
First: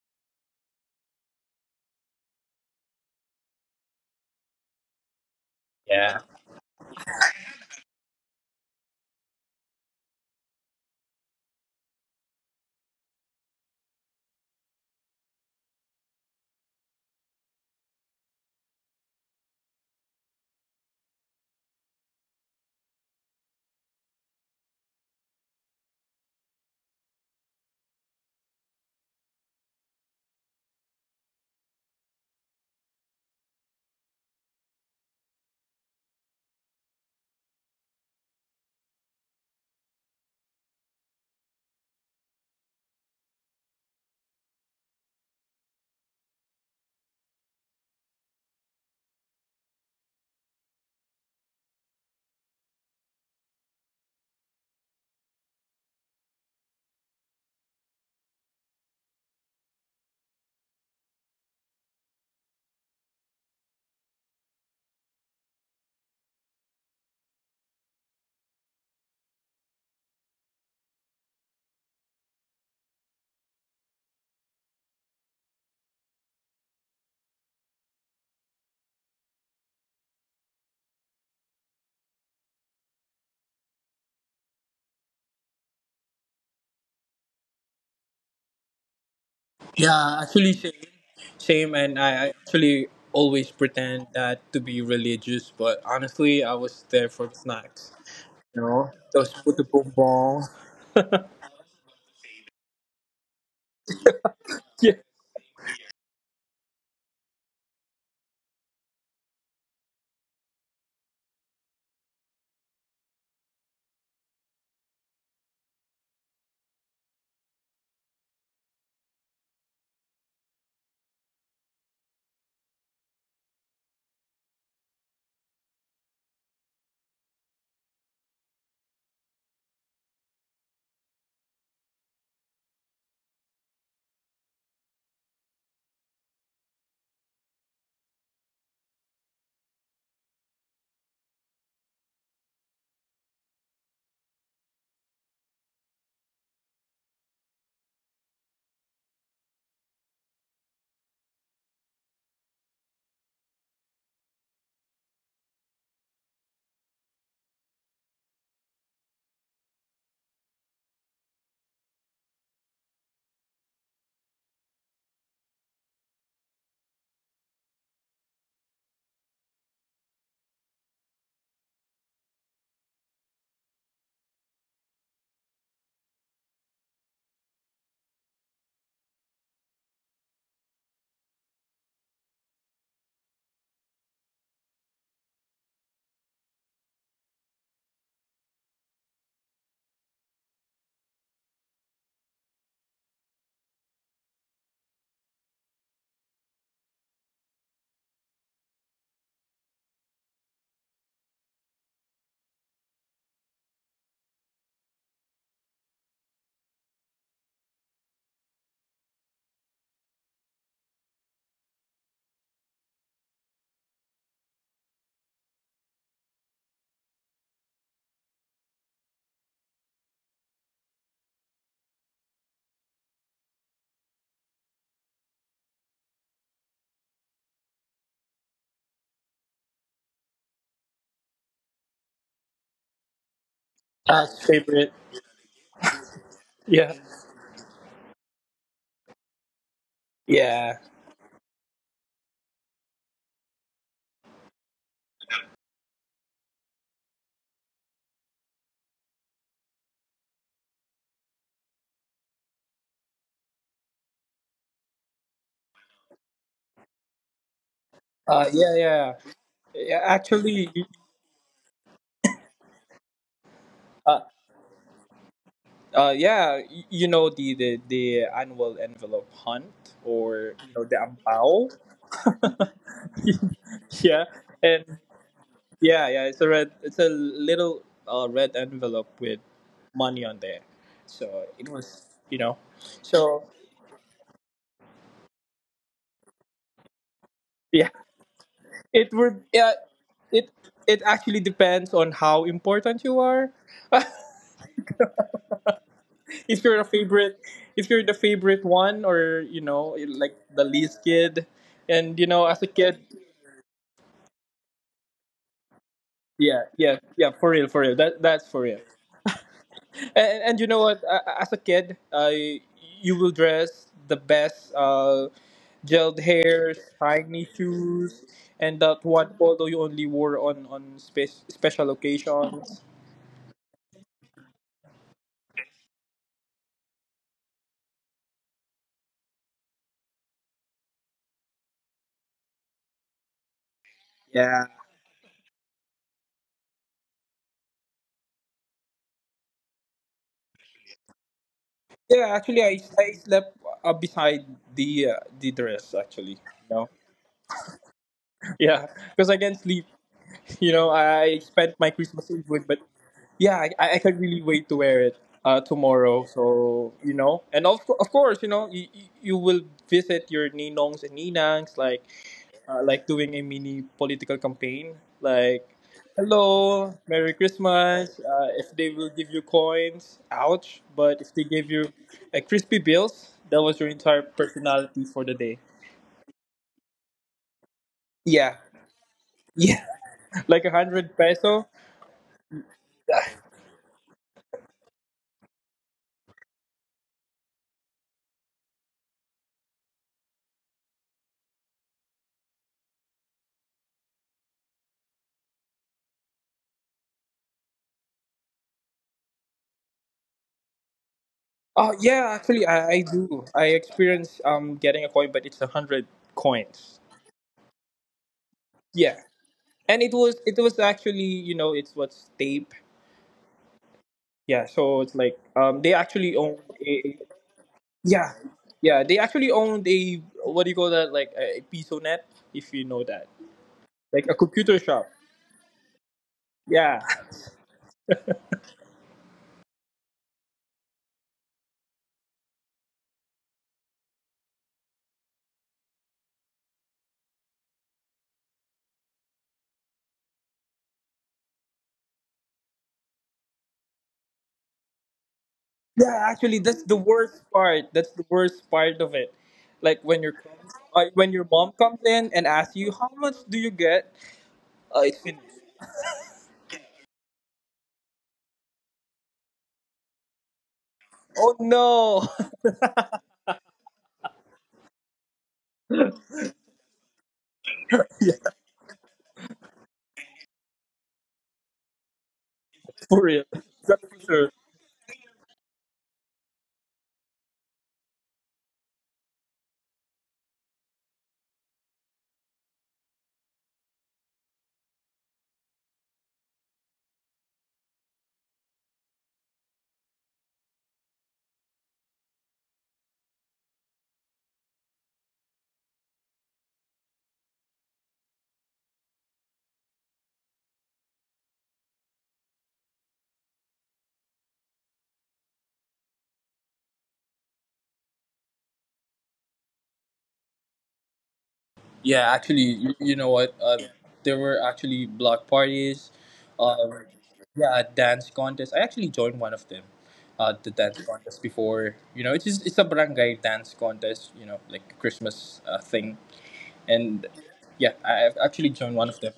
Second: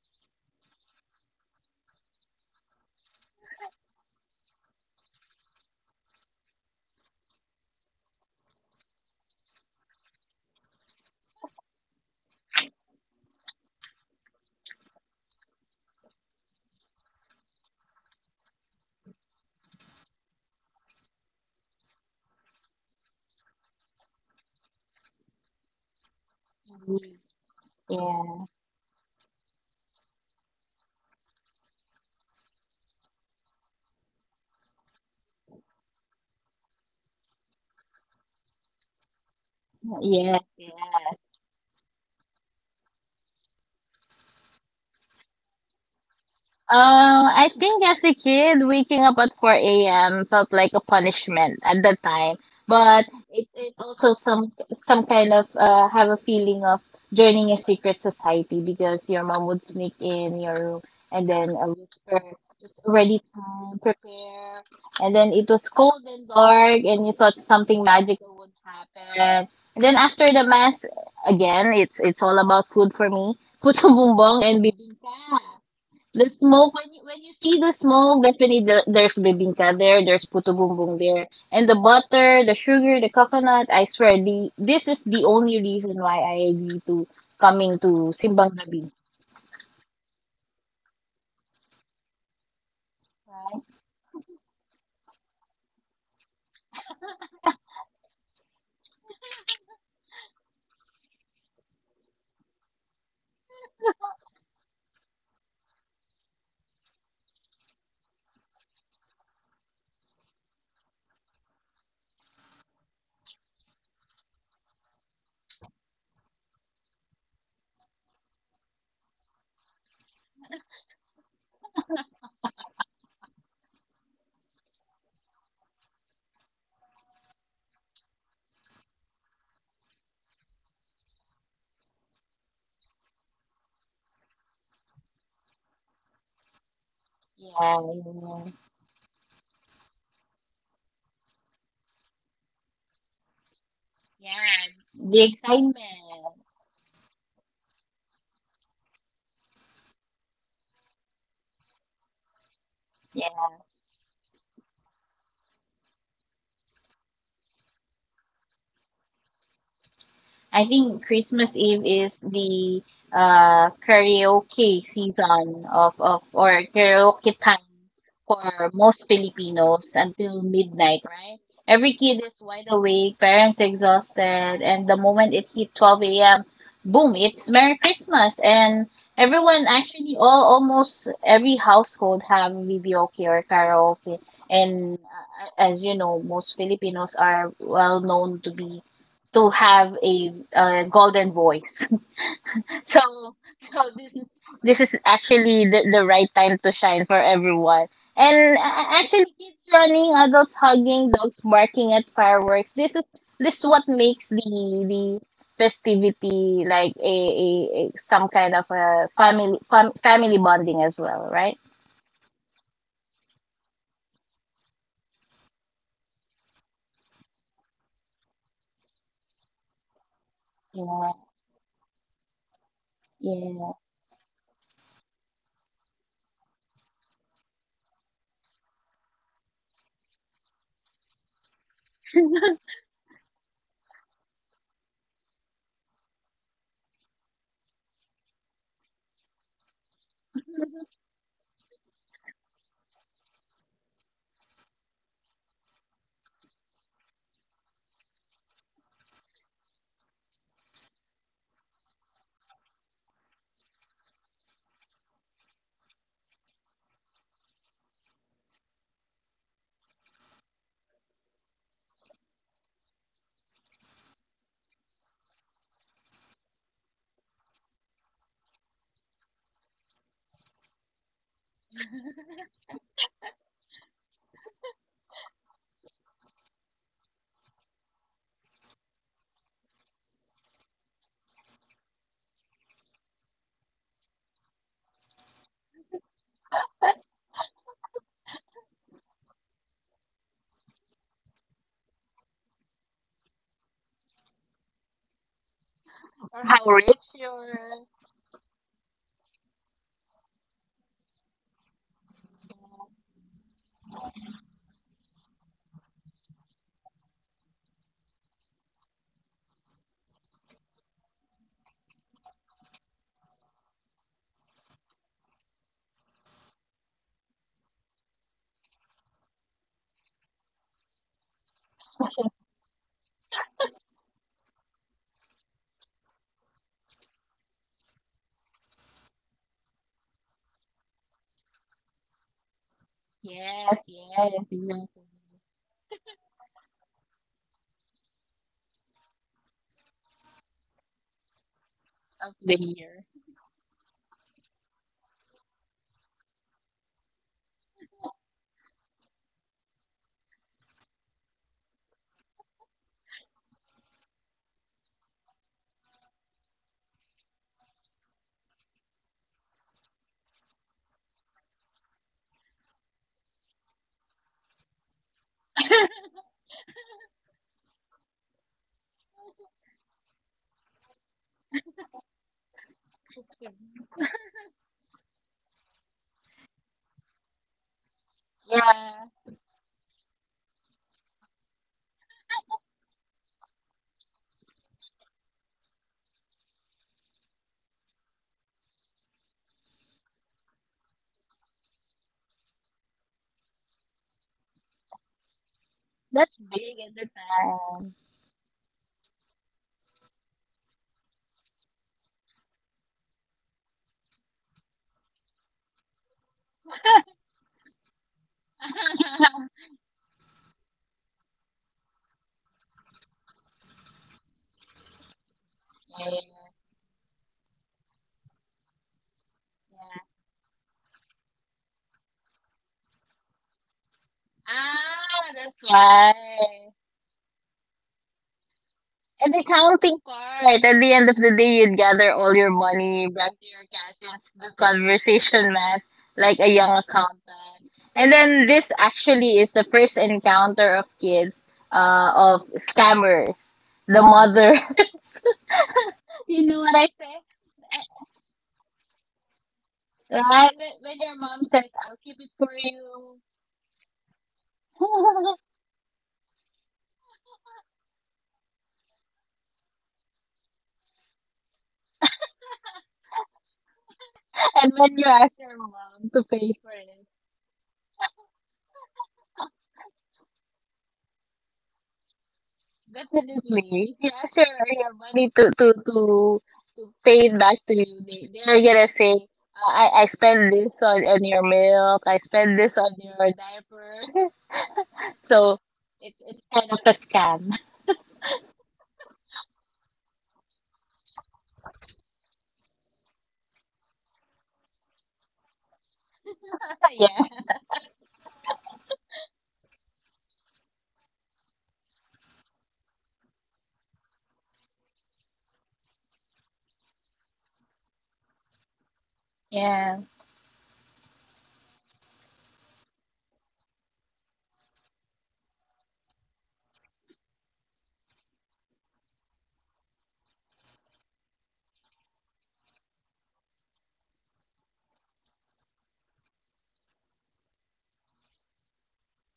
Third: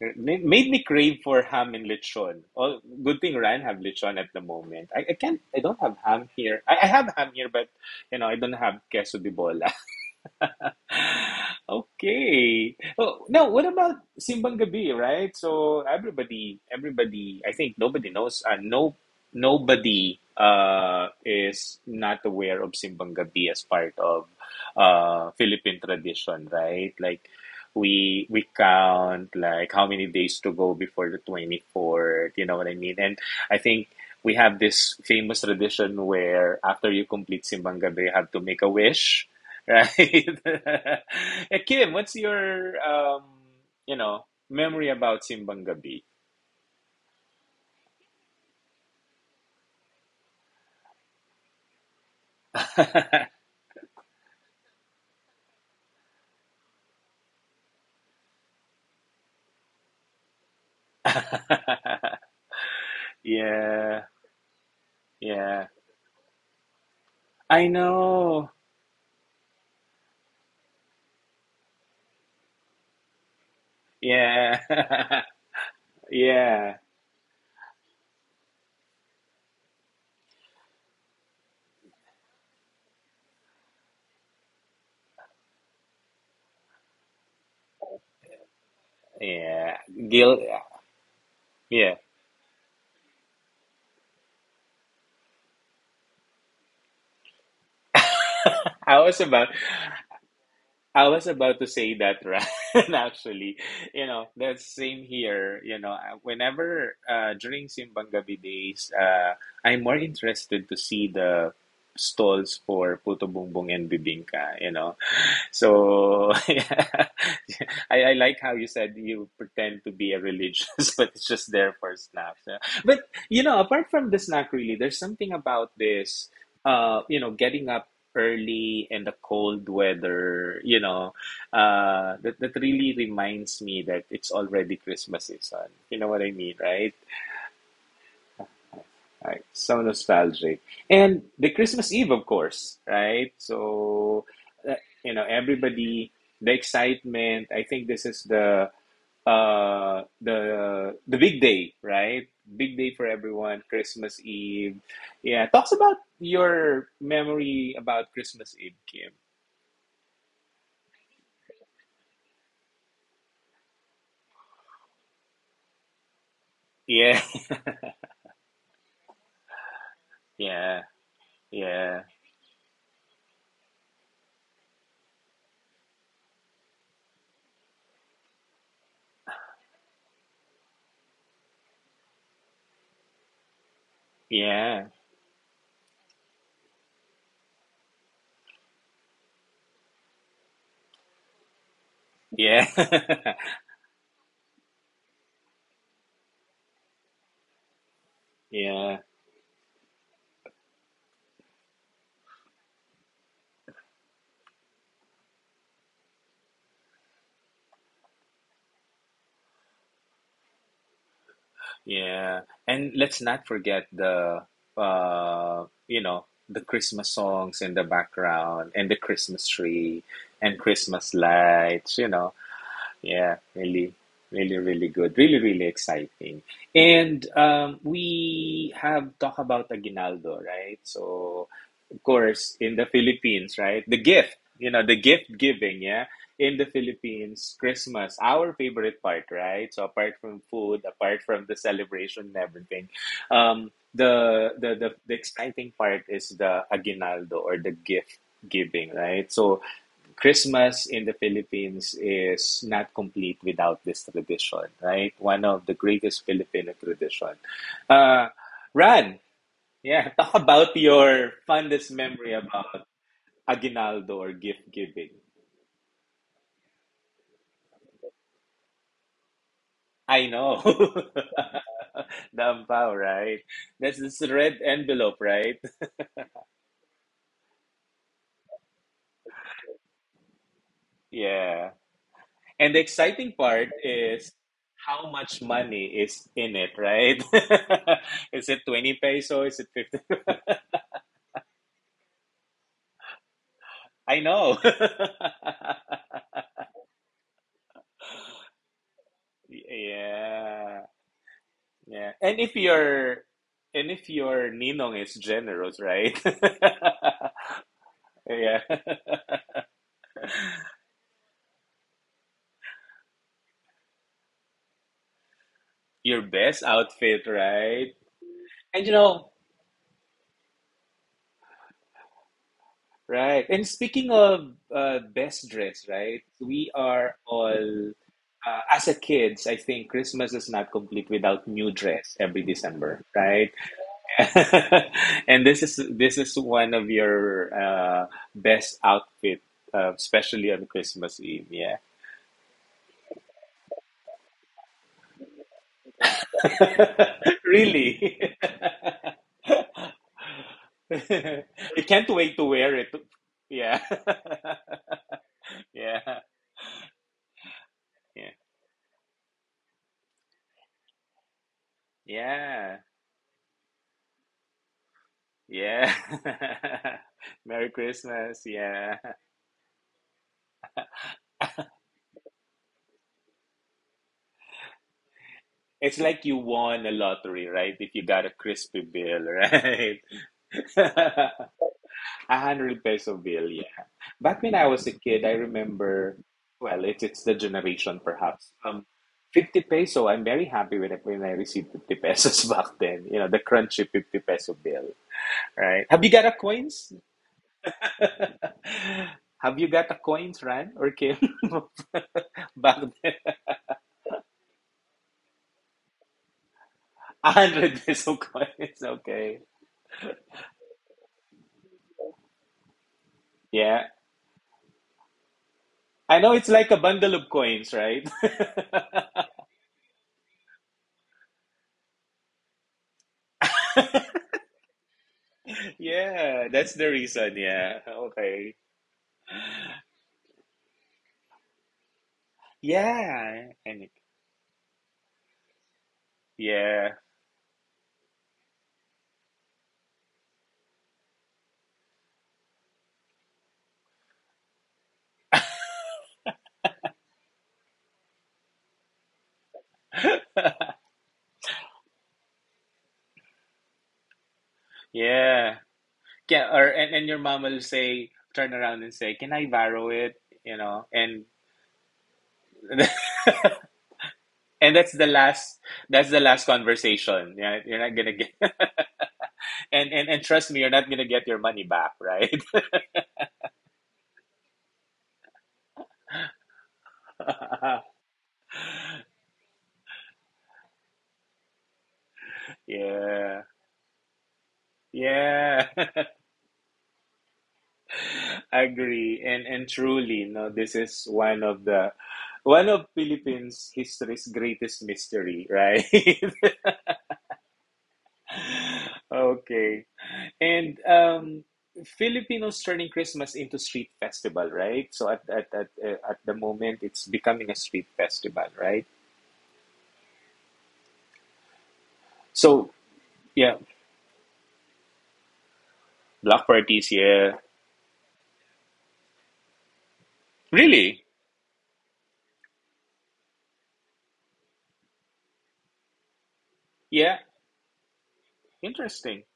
[SPEAKER 1] It made me crave for ham and lechon. Oh, good thing Ryan have lechon at the moment. I, I can't, I don't have
[SPEAKER 2] Yeah.
[SPEAKER 1] ham here. I, I have ham here, but, you know, I don't have queso de bola. <laughs> Okay. Oh, now what about Simbang Gabi, right? So everybody, everybody, I think nobody knows. Uh, no, nobody uh, is not aware of Simbang Gabi as part of uh, Philippine tradition, right? Like we
[SPEAKER 3] Yeah.
[SPEAKER 1] we count like how many days to go before the twenty-fourth, you know what I mean? And I think we have this famous tradition where after you complete Simbang Gabi, you have to make a wish. Right.
[SPEAKER 3] Yes,
[SPEAKER 1] <laughs>
[SPEAKER 3] yes.
[SPEAKER 1] Eh, Kim, what's your um, you know, memory about Simbang Gabi?
[SPEAKER 3] Uh, I think as a kid, waking up at four a m felt like a punishment at the time, but it, it also some some kind of uh, have a feeling of joining a secret society because your mom would sneak in your room and then uh, whisper,
[SPEAKER 1] <laughs>
[SPEAKER 3] "It's already time,
[SPEAKER 1] Yeah,
[SPEAKER 3] prepare." And then it was
[SPEAKER 1] yeah.
[SPEAKER 3] cold and dark, and you thought
[SPEAKER 1] I
[SPEAKER 3] something magical would
[SPEAKER 1] know.
[SPEAKER 3] happen. And then after the mass, again, it's it's all about food for me. Putong Bumbong and
[SPEAKER 1] Yeah. <laughs>
[SPEAKER 3] the smoke
[SPEAKER 1] Yeah.
[SPEAKER 3] when you, when you see the smoke, definitely the, there's bibingka there, there's puto bumbong there, and the butter, the sugar, the coconut. I swear, the this is the only reason why I agree to coming to Simbang Gabi.
[SPEAKER 1] Yeah.
[SPEAKER 2] Yeah,
[SPEAKER 1] Gil,
[SPEAKER 2] actually, same. Same,
[SPEAKER 1] yeah.
[SPEAKER 2] and I I actually always pretend that to be religious, but honestly, I was there for the snacks. You know,
[SPEAKER 1] <laughs> I was
[SPEAKER 2] those
[SPEAKER 1] about.
[SPEAKER 2] puto bonbon.
[SPEAKER 1] I was about to say that, <laughs> Ran, actually. You know, that's
[SPEAKER 2] Yeah,
[SPEAKER 1] same here. You know, I- whenever uh, during Simbang Gabi days, uh, I'm more interested to see the stalls for puto bumbong and bibingka, you know. So <laughs> yeah, I, I like how you said you pretend to be a religious, <laughs> but it's just there for snacks. Yeah. But you know, apart from the snack, really, there's something about this. Uh, you know, getting up early in the cold weather. You know, uh, that that really reminds me that it's already Christmas season. You know what I mean, right?
[SPEAKER 3] Yeah, you know
[SPEAKER 1] Right, so nostalgic. And the Christmas Eve, of course, right? So, uh, you
[SPEAKER 3] the
[SPEAKER 1] know,
[SPEAKER 3] excitement.
[SPEAKER 1] everybody, the excitement. I think this is the uh the the big day, right? Big day for everyone, Christmas Eve. Yeah, talks about your memory about Christmas Eve, Kim.
[SPEAKER 3] I think Christmas Eve is the uh, karaoke season of, of or
[SPEAKER 1] Yeah,
[SPEAKER 3] karaoke time for most Filipinos
[SPEAKER 1] <laughs>
[SPEAKER 3] until
[SPEAKER 1] yeah,
[SPEAKER 3] midnight, right? Every
[SPEAKER 1] yeah,
[SPEAKER 3] kid is wide awake, parents exhausted, and the moment it hit twelve a m, boom, it's Merry Christmas. And everyone, actually, all almost every household have videoke or karaoke.
[SPEAKER 1] yeah,
[SPEAKER 3] And uh, as you know, most Filipinos are well known to be to have a uh, golden voice.
[SPEAKER 1] yeah,
[SPEAKER 3] <laughs>
[SPEAKER 1] <laughs>
[SPEAKER 3] So this is actually the, the right time to shine for everyone. And uh,
[SPEAKER 1] yeah.
[SPEAKER 3] actually, kids running, adults hugging, dogs barking at fireworks. This is this what makes the the festivity like a, a, a some kind of a family fam, family bonding as well, right?
[SPEAKER 1] Yeah, and let's not forget the uh, you know, the Christmas songs in the background and the Christmas tree and
[SPEAKER 3] Yeah,
[SPEAKER 1] Christmas lights, you know. Yeah,
[SPEAKER 3] yeah.
[SPEAKER 1] really, really, really good. Really, really exciting. And um, we have talked about Aguinaldo, right? So, of course, in the Philippines, right? The gift,
[SPEAKER 2] that's
[SPEAKER 1] you know,
[SPEAKER 2] favorite.
[SPEAKER 1] the gift giving, yeah? In the
[SPEAKER 2] Yeah,
[SPEAKER 1] Philippines, Christmas, our favorite part, right? So, apart from
[SPEAKER 2] yeah,
[SPEAKER 1] food, apart from the celebration and everything, um, the, the, the, the exciting part is the Aguinaldo or the gift giving, right? So, Christmas in the Philippines is not complete without this tradition, right? One of the greatest Filipino tradition. Uh,
[SPEAKER 2] uh, yeah, yeah.
[SPEAKER 1] Ran,
[SPEAKER 2] yeah
[SPEAKER 1] yeah, <laughs> talk
[SPEAKER 2] actually,
[SPEAKER 1] about your fondest memory about aguinaldo
[SPEAKER 2] uh,
[SPEAKER 1] or gift giving.
[SPEAKER 2] uh, yeah, y- you know the the, the annual envelope hunt,
[SPEAKER 1] I
[SPEAKER 2] or
[SPEAKER 1] know.
[SPEAKER 2] you know the ampao.
[SPEAKER 1] <laughs>
[SPEAKER 2] <laughs>
[SPEAKER 1] Dampao, right? That's this
[SPEAKER 2] yeah,
[SPEAKER 1] red
[SPEAKER 2] and.
[SPEAKER 1] envelope, right?
[SPEAKER 2] Yeah, yeah, it's a red. It's a little uh, red envelope with money on there. So it
[SPEAKER 1] Yeah.
[SPEAKER 2] was, you know,
[SPEAKER 1] And the exciting
[SPEAKER 2] so
[SPEAKER 1] part is how much money is in it, right?
[SPEAKER 2] yeah,
[SPEAKER 1] <laughs> Is it
[SPEAKER 2] <laughs>
[SPEAKER 1] twenty
[SPEAKER 2] it
[SPEAKER 1] peso?
[SPEAKER 2] would.
[SPEAKER 1] Is it
[SPEAKER 2] Yeah,
[SPEAKER 1] fifty?
[SPEAKER 2] it
[SPEAKER 1] <laughs>
[SPEAKER 2] it actually depends on how important you are. <laughs>
[SPEAKER 1] I know. <laughs>
[SPEAKER 2] If
[SPEAKER 3] How
[SPEAKER 2] you're the
[SPEAKER 3] rich?
[SPEAKER 2] favorite, if you're the favorite one, or you know, like the
[SPEAKER 1] Yeah,
[SPEAKER 2] least kid,
[SPEAKER 1] yeah.
[SPEAKER 2] and you
[SPEAKER 1] And
[SPEAKER 2] know,
[SPEAKER 1] if
[SPEAKER 2] as a kid,
[SPEAKER 1] your and if your ninong is generous, right?
[SPEAKER 2] yeah, yeah, yeah, for real, for real. That
[SPEAKER 1] <laughs>
[SPEAKER 2] that's
[SPEAKER 1] Yeah,
[SPEAKER 2] for real. And, and You know what? A- As a kid, uh, you will dress the best, uh, gelled
[SPEAKER 1] your best
[SPEAKER 2] hair,
[SPEAKER 1] outfit,
[SPEAKER 2] shiny
[SPEAKER 1] right?
[SPEAKER 2] shoes, and
[SPEAKER 1] And you
[SPEAKER 2] that
[SPEAKER 1] know,
[SPEAKER 2] one polo you only wore on on spe- special occasions.
[SPEAKER 1] right? And speaking of uh, best dress, right? We are all uh, as a kids. I think Christmas is not complete without new dress every December, right?
[SPEAKER 3] Yes, yes,
[SPEAKER 1] <laughs>
[SPEAKER 2] Yeah.
[SPEAKER 3] yes.
[SPEAKER 1] And this is this is one of your uh, best outfit, uh, especially on Christmas Eve. Yeah,
[SPEAKER 2] Yeah,
[SPEAKER 3] Of the
[SPEAKER 2] actually, I,
[SPEAKER 3] year.
[SPEAKER 2] I slept uh, beside the uh, the dress actually. You know?
[SPEAKER 1] <laughs> really.
[SPEAKER 2] <laughs>
[SPEAKER 1] <laughs>
[SPEAKER 2] Yeah, because I can sleep. You know, I spent
[SPEAKER 1] You
[SPEAKER 2] my
[SPEAKER 1] can't
[SPEAKER 2] Christmas
[SPEAKER 1] wait to
[SPEAKER 2] Eve with,
[SPEAKER 1] wear
[SPEAKER 2] but
[SPEAKER 1] it.
[SPEAKER 2] yeah, I,
[SPEAKER 1] Yeah,
[SPEAKER 2] I I can't really wait
[SPEAKER 1] <laughs>
[SPEAKER 2] to wear it uh,
[SPEAKER 1] yeah,
[SPEAKER 2] tomorrow. So you know, and of co- of
[SPEAKER 1] yeah,
[SPEAKER 2] course, you know, you, you will visit your ninongs and ninangs, like
[SPEAKER 1] yeah,
[SPEAKER 2] uh, like doing a mini political campaign, like.
[SPEAKER 1] yeah.
[SPEAKER 3] <laughs>
[SPEAKER 2] Hello, Merry
[SPEAKER 1] <laughs> Merry
[SPEAKER 2] Christmas.
[SPEAKER 1] Christmas.
[SPEAKER 2] Uh, if they
[SPEAKER 1] Yeah,
[SPEAKER 2] will give you coins, ouch. But if they give you a crispy bills, that was your entire personality for the day.
[SPEAKER 1] it's like you won a lottery, right? If you got a
[SPEAKER 2] Yeah.
[SPEAKER 1] crispy
[SPEAKER 3] Yeah,
[SPEAKER 1] bill,
[SPEAKER 2] Yeah.
[SPEAKER 1] right?
[SPEAKER 2] <laughs> Like a hundred
[SPEAKER 1] <laughs>
[SPEAKER 2] peso.
[SPEAKER 1] A hundred peso bill. Back when I was a kid, I remember, well, it's it's the generation perhaps. Um, fifty peso, I'm very happy when I, when I received fifty pesos <laughs> back then. You know, the crunchy fifty peso bill, right? Have you got a
[SPEAKER 3] that's big
[SPEAKER 1] coins?
[SPEAKER 3] at the time.
[SPEAKER 1] <laughs> Have you got a coins, Ran or Kim?
[SPEAKER 2] Oh
[SPEAKER 1] <laughs>
[SPEAKER 2] yeah, actually
[SPEAKER 1] Back
[SPEAKER 2] I, I
[SPEAKER 1] then,
[SPEAKER 2] do. I experienced um getting a coin, but it's a hundred coins.
[SPEAKER 1] <laughs> one hundred peso coins,
[SPEAKER 2] Yeah,
[SPEAKER 1] okay.
[SPEAKER 2] and it was it was actually you know it's what's tape.
[SPEAKER 1] Yeah.
[SPEAKER 2] Yeah, so it's like um they
[SPEAKER 1] I
[SPEAKER 3] Yeah.
[SPEAKER 1] know
[SPEAKER 2] actually
[SPEAKER 1] it's
[SPEAKER 2] own
[SPEAKER 1] like a bundle
[SPEAKER 2] a
[SPEAKER 1] of coins, right?
[SPEAKER 2] yeah yeah they actually owned a what do you call that, like a piso net if you know that, like a computer shop.
[SPEAKER 3] Ah, that's
[SPEAKER 1] <laughs> Yeah,
[SPEAKER 3] why.
[SPEAKER 1] that's the
[SPEAKER 2] Yeah
[SPEAKER 1] reason. Yeah. Okay.
[SPEAKER 3] And the counting part. At the end of the day, you'd gather all your money back to
[SPEAKER 1] Yeah.
[SPEAKER 3] your
[SPEAKER 1] And,
[SPEAKER 3] cousins, the conversation math, like a young
[SPEAKER 1] yeah.
[SPEAKER 3] accountant. And then this actually is the first encounter of kids uh, of scammers, the mothers, <laughs>
[SPEAKER 2] <laughs> yeah actually that's the worst part. That's the worst part of it. Like when your
[SPEAKER 3] right? When when
[SPEAKER 2] uh,
[SPEAKER 3] your
[SPEAKER 2] when
[SPEAKER 3] mom
[SPEAKER 2] your
[SPEAKER 3] says,
[SPEAKER 2] mom
[SPEAKER 3] I'll
[SPEAKER 2] comes
[SPEAKER 3] keep it
[SPEAKER 2] in and
[SPEAKER 3] for
[SPEAKER 2] asks you how
[SPEAKER 3] you.
[SPEAKER 2] much do you get, uh, it's finished.
[SPEAKER 1] Yeah. can or and, and your mom will say, turn around and say, "Can I borrow it?" You know, and
[SPEAKER 2] Oh no! <laughs>
[SPEAKER 1] <laughs>
[SPEAKER 3] <laughs> And
[SPEAKER 1] and that's
[SPEAKER 3] when you
[SPEAKER 1] the
[SPEAKER 3] ask your
[SPEAKER 1] last
[SPEAKER 3] mom
[SPEAKER 1] that's the
[SPEAKER 3] to
[SPEAKER 1] last
[SPEAKER 3] pay for it,
[SPEAKER 1] conversation. Yeah, you're not gonna get
[SPEAKER 2] Yeah,
[SPEAKER 1] <laughs> and and and trust me, you're not gonna get your money back, right?
[SPEAKER 2] for real.
[SPEAKER 3] definitely, if
[SPEAKER 2] That's
[SPEAKER 3] you
[SPEAKER 2] for
[SPEAKER 3] ask her
[SPEAKER 2] sure.
[SPEAKER 3] your money to, to, to pay it back to you.
[SPEAKER 1] <laughs>
[SPEAKER 3] They, they're gonna say, uh, I, I spend this on, on your milk, I spend this on your
[SPEAKER 1] Yeah.
[SPEAKER 3] diaper. <laughs> So
[SPEAKER 1] Yeah. <laughs>
[SPEAKER 3] it's it's kind of a scam.
[SPEAKER 1] Agree. And and truly, no, this is one of the one of Philippines history's greatest mystery, right? <laughs>
[SPEAKER 3] <laughs> yeah,
[SPEAKER 1] <laughs> Okay. And um, Filipinos turning Christmas into street festival, right? So at at at, uh, at the moment, it's becoming a street festival, right?
[SPEAKER 3] yeah.
[SPEAKER 2] Yeah, actually,
[SPEAKER 1] So
[SPEAKER 2] you, you know what?
[SPEAKER 1] yeah,
[SPEAKER 2] Uh, there were actually block parties.
[SPEAKER 1] block parties,
[SPEAKER 2] Um,
[SPEAKER 1] yeah.
[SPEAKER 2] yeah, dance contest. I actually joined one of them. Uh, the dance
[SPEAKER 1] Really?
[SPEAKER 2] contest before. You know, it's just, it's a barangay dance contest. You know, like Christmas uh, thing.
[SPEAKER 1] Yeah.
[SPEAKER 2] and yeah, I- have actually joined one of
[SPEAKER 1] Interesting.
[SPEAKER 2] them.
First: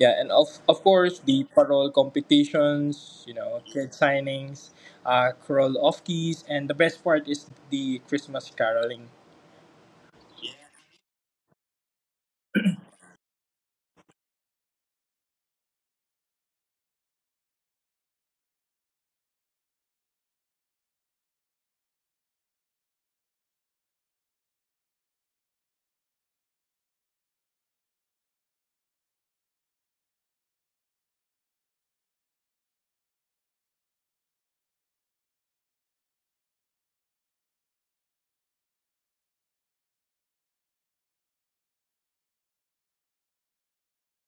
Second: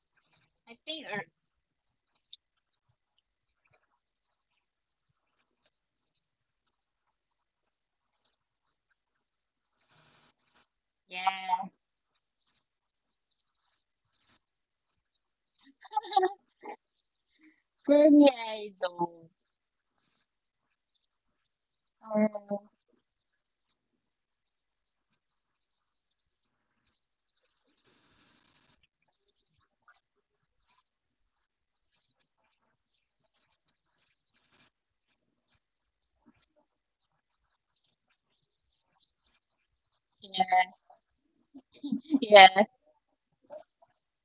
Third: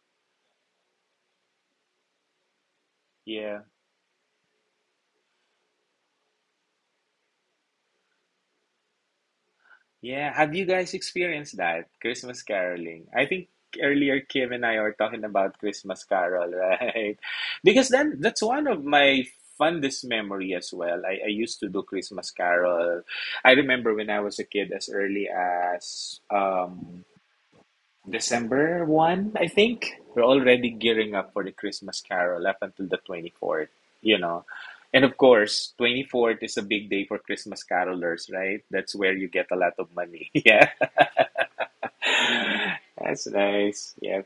[SPEAKER 2] Yeah, and of
[SPEAKER 3] I
[SPEAKER 2] of
[SPEAKER 3] think,
[SPEAKER 2] course
[SPEAKER 3] or
[SPEAKER 2] the parole competitions, you
[SPEAKER 1] Yeah.
[SPEAKER 2] know, kid signings, uh, crawl off keys, and the best part is the Christmas caroling.
[SPEAKER 1] Yeah, have you guys experienced
[SPEAKER 3] yeah.
[SPEAKER 1] that? Christmas caroling. I think earlier Kim and I were talking about Christmas Carol, <laughs> right? Because
[SPEAKER 3] For
[SPEAKER 1] then
[SPEAKER 3] me,
[SPEAKER 1] that's one
[SPEAKER 3] I
[SPEAKER 1] of my
[SPEAKER 3] don't.
[SPEAKER 1] fondest memory as well. I, I used to do
[SPEAKER 3] Um,
[SPEAKER 1] Christmas Carol. I remember when I was a kid as early as um December one, I think. We're already gearing up for the Christmas Carol up until the twenty-fourth, you know. And of course, twenty-fourth is a big day for Christmas carolers, right? That's where you get a lot of money. <laughs> Yeah.
[SPEAKER 3] yeah, yeah.
[SPEAKER 1] That's nice. Yeah.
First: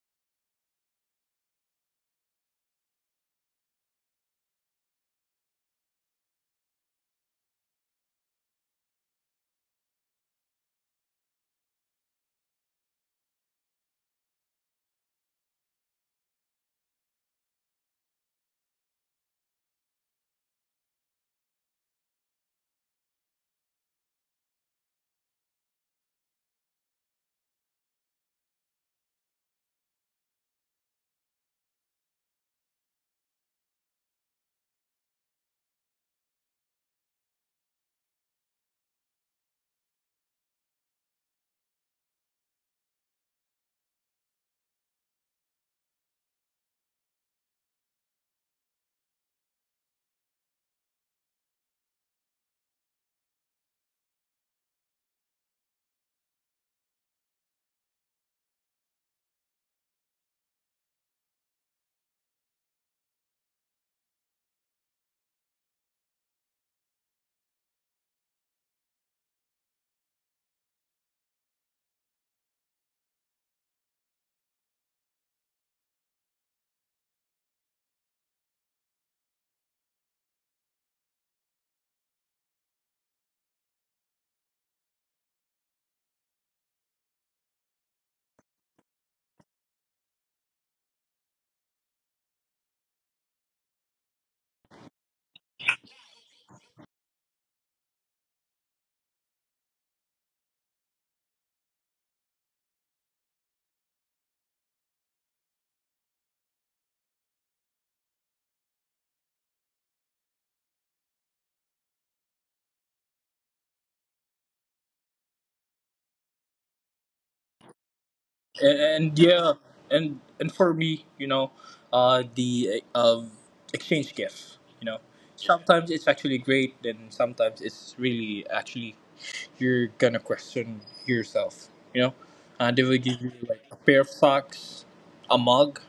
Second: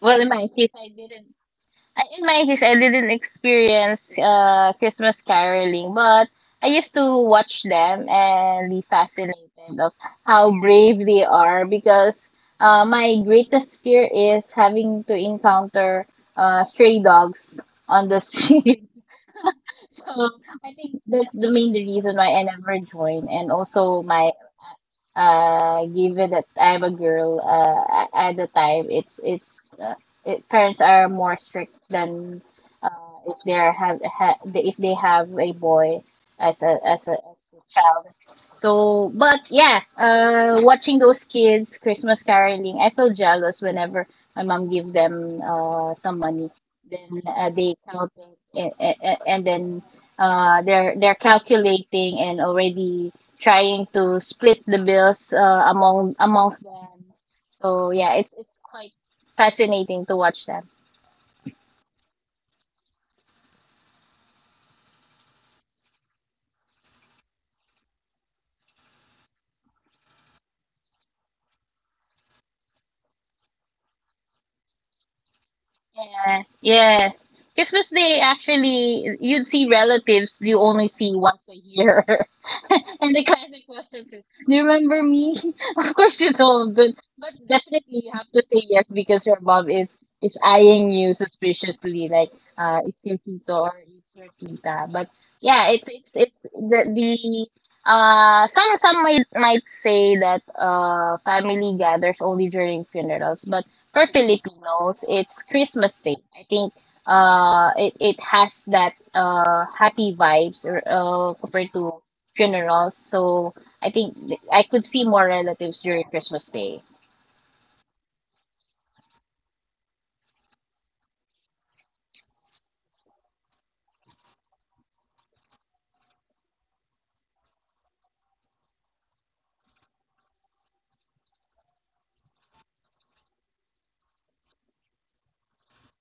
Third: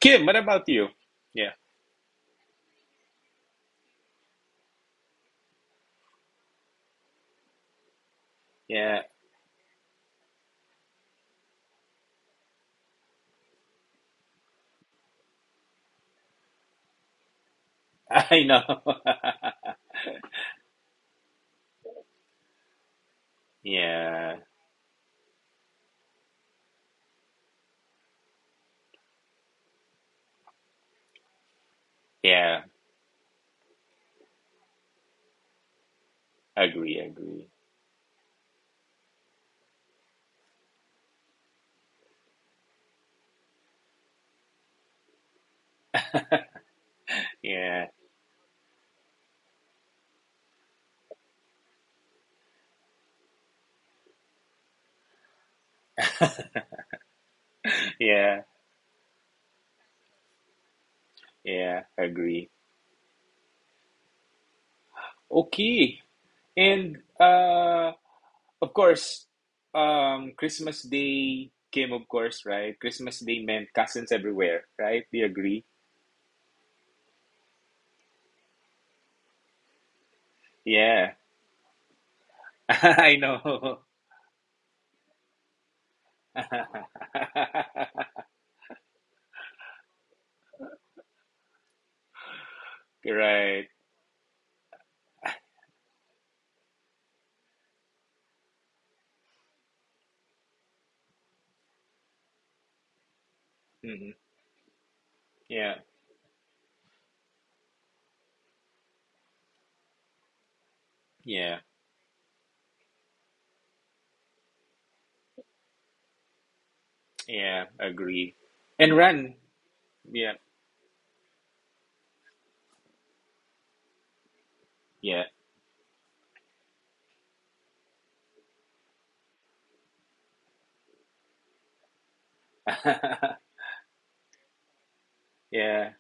[SPEAKER 3] Well, in
[SPEAKER 1] what
[SPEAKER 3] my
[SPEAKER 1] about
[SPEAKER 3] case,
[SPEAKER 1] you?
[SPEAKER 3] I didn't
[SPEAKER 1] Yeah.
[SPEAKER 3] I- in my case, I didn't experience uh Christmas caroling, but I used to watch them and be
[SPEAKER 1] Yeah.
[SPEAKER 3] fascinated of how brave they are because uh, my greatest fear is having to encounter uh, stray dogs on the
[SPEAKER 1] I know.
[SPEAKER 3] street. <laughs>
[SPEAKER 1] <laughs>
[SPEAKER 3] So I think that's the main reason why I never joined, and also my
[SPEAKER 1] Yeah.
[SPEAKER 3] uh, given that I'm a girl, uh, a- at the time, it's it's uh, it, parents are more strict than
[SPEAKER 1] Yeah.
[SPEAKER 3] uh, if they are have ha, if they have a boy as a
[SPEAKER 1] Agree,
[SPEAKER 3] as a
[SPEAKER 1] agree.
[SPEAKER 3] as a child. So, but yeah, uh, watching those kids Christmas caroling, I feel jealous whenever my mom give them uh some money. Then uh, they
[SPEAKER 1] Yeah.
[SPEAKER 3] count it, and, and then uh they're they're calculating and already trying to split the bills uh, among amongst them. So yeah, it's
[SPEAKER 1] Yeah.
[SPEAKER 3] it's quite fascinating to watch them.
[SPEAKER 1] Yeah. Agree. Okay. And uh Of course, um, Christmas Day came, of course, right? Christmas Day meant cousins everywhere, right? Do you agree?
[SPEAKER 3] Yeah, yes. Christmas Day, actually, you'd see relatives you only see
[SPEAKER 1] Yeah,
[SPEAKER 3] once a year.
[SPEAKER 1] <laughs>
[SPEAKER 3] <laughs> And
[SPEAKER 1] I
[SPEAKER 3] the classic
[SPEAKER 1] know.
[SPEAKER 3] question is, Do you remember me? <laughs> Of course you don't, but, but definitely you
[SPEAKER 1] <laughs>
[SPEAKER 3] have to say yes because your mom is, is eyeing you suspiciously, like, uh, it's your tito
[SPEAKER 1] Right.
[SPEAKER 3] or it's your tita. But yeah, it's, it's, it's the, the, uh, some, some might, might say that, uh, family gathers only during funerals, but for
[SPEAKER 1] Hmm.
[SPEAKER 3] Filipinos, it's
[SPEAKER 1] Yeah,
[SPEAKER 3] Christmas Day. I think uh, it, it has that uh, happy vibes or, uh,
[SPEAKER 1] yeah,
[SPEAKER 3] compared to funerals. So I think th- I could see more relatives during Christmas Day.
[SPEAKER 1] yeah, agree.
[SPEAKER 2] And,
[SPEAKER 1] And
[SPEAKER 2] and
[SPEAKER 1] Run.
[SPEAKER 2] yeah, and
[SPEAKER 1] Yeah,
[SPEAKER 2] and for me, you know, uh, the uh, exchange gift, you know,
[SPEAKER 1] yeah.
[SPEAKER 2] sometimes it's actually great, and sometimes it's really actually you're gonna question yourself, you know. Uh, they will give you
[SPEAKER 1] <laughs>
[SPEAKER 2] like a pair of socks, a
[SPEAKER 1] Yeah,
[SPEAKER 2] mug,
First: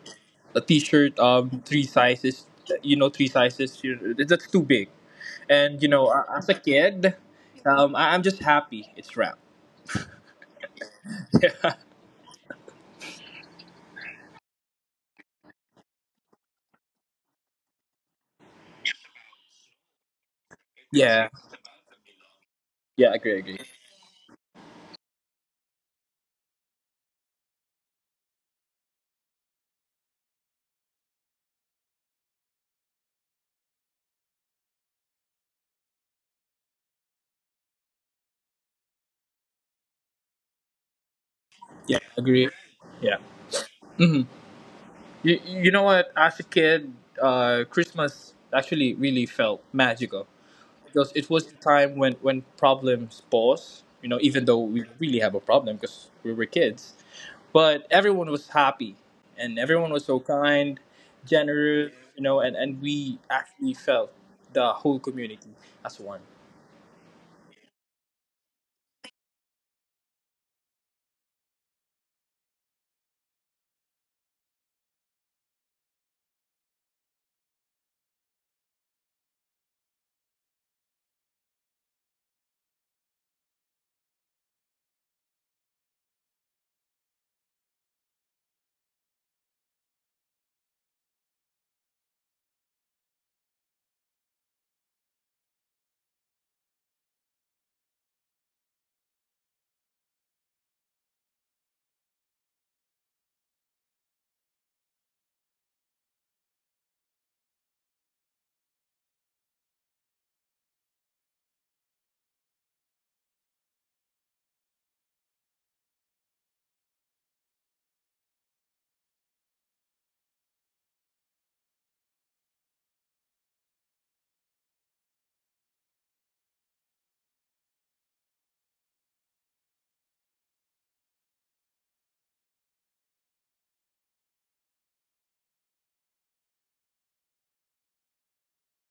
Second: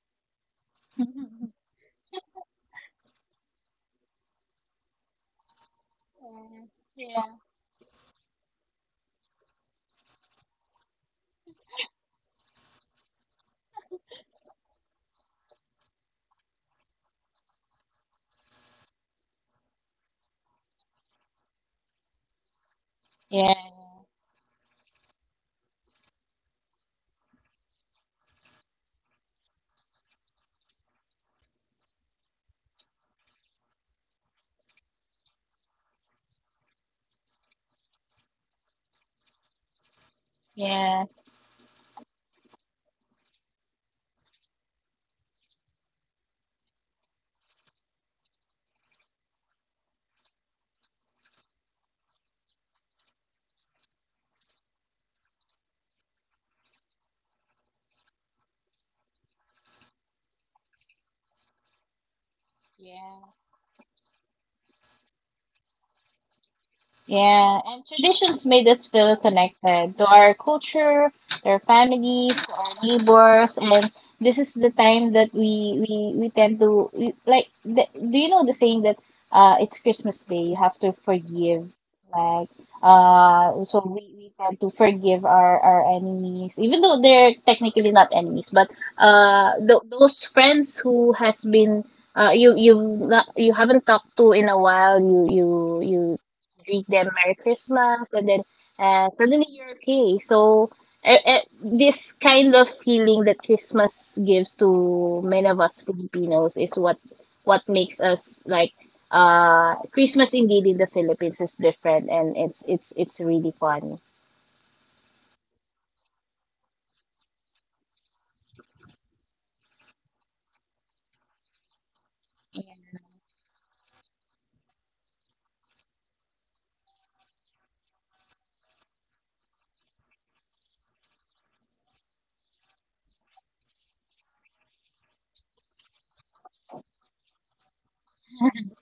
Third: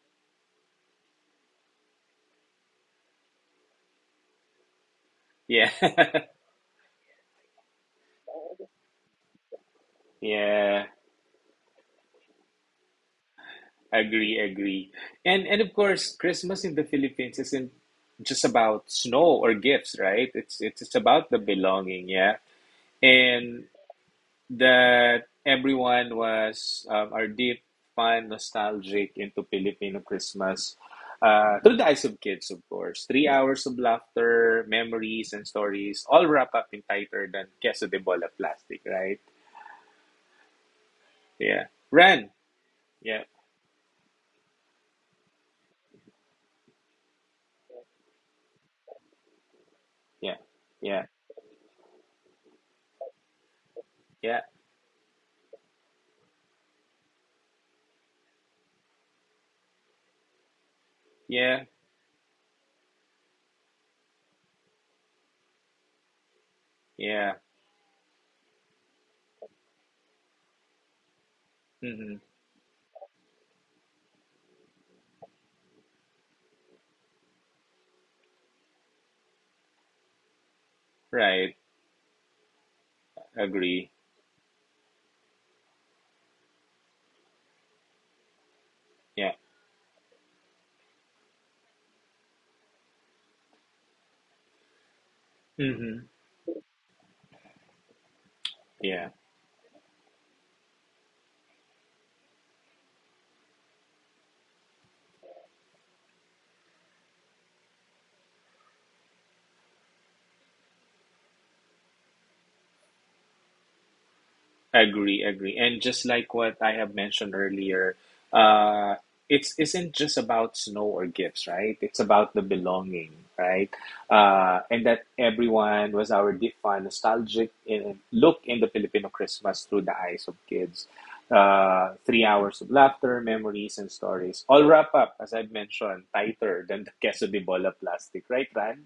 [SPEAKER 2] a t-shirt, um, three sizes, you know, three sizes. you- That's too big,
[SPEAKER 1] yeah,
[SPEAKER 2] and you know, a- as a kid,
[SPEAKER 3] Yeah.
[SPEAKER 2] um, I- I'm just happy it's wrapped.
[SPEAKER 1] <laughs> yeah. Agree, agree. And and of course, Christmas in the Philippines isn't just about snow or gifts, right? It's it's it's
[SPEAKER 2] Yeah,
[SPEAKER 1] about the belonging, yeah.
[SPEAKER 2] yeah, agree,
[SPEAKER 3] Yeah,
[SPEAKER 2] agree.
[SPEAKER 1] And that everyone was um, our deep fun nostalgic into Filipino Christmas, uh, through the eyes of kids, of course. Three hours of laughter, memories, and stories, all wrapped up in tighter than queso de bola plastic, right?
[SPEAKER 3] yeah.
[SPEAKER 1] Yeah.
[SPEAKER 2] Yeah,
[SPEAKER 1] Ran.
[SPEAKER 2] agree. yeah.
[SPEAKER 1] Yeah.
[SPEAKER 2] Mhm. You, you know what? As a kid, uh, Christmas actually really felt magical
[SPEAKER 1] Yeah. Yeah.
[SPEAKER 2] because it was the time when, when problems pause, you know, even
[SPEAKER 1] Yeah.
[SPEAKER 2] though we really have a problem because we were kids. But everyone was happy, and everyone was so kind,
[SPEAKER 1] Yeah.
[SPEAKER 2] generous, you know, and, and we
[SPEAKER 3] Yeah.
[SPEAKER 2] actually felt the whole community as one.
[SPEAKER 1] Yeah.
[SPEAKER 3] Yeah, and traditions made us feel connected to our culture, to our
[SPEAKER 1] Mm-hmm.
[SPEAKER 3] families, to our neighbors, and this is the time that we we we tend to we, like. The, do you know the saying that uh it's Christmas Day, you have to
[SPEAKER 1] Right.
[SPEAKER 3] forgive, like uh so
[SPEAKER 1] Agree.
[SPEAKER 3] we we tend to forgive our our enemies, even though they're technically not enemies, but
[SPEAKER 1] Yeah.
[SPEAKER 3] uh th those friends who has been uh you you not you haven't talked to in a while you you you
[SPEAKER 1] Mm-hmm.
[SPEAKER 3] greet them Merry Christmas, and then
[SPEAKER 1] Yeah.
[SPEAKER 3] uh, suddenly you're okay. So uh, uh, this kind of feeling that Christmas gives to many of us Filipinos is what what makes us like uh Christmas indeed in the Philippines is different, and it's it's it's really fun.
[SPEAKER 1] Agree, agree. And just like what I have mentioned earlier, uh, it's isn't just about snow or gifts, right? It's about the belonging, right? Uh, and that everyone was our defined nostalgic in, look in the Filipino Christmas through the eyes of kids. Uh, three hours of laughter, memories, and stories. All wrap up, as I've mentioned, tighter than the queso de bola plastic, right, Ran?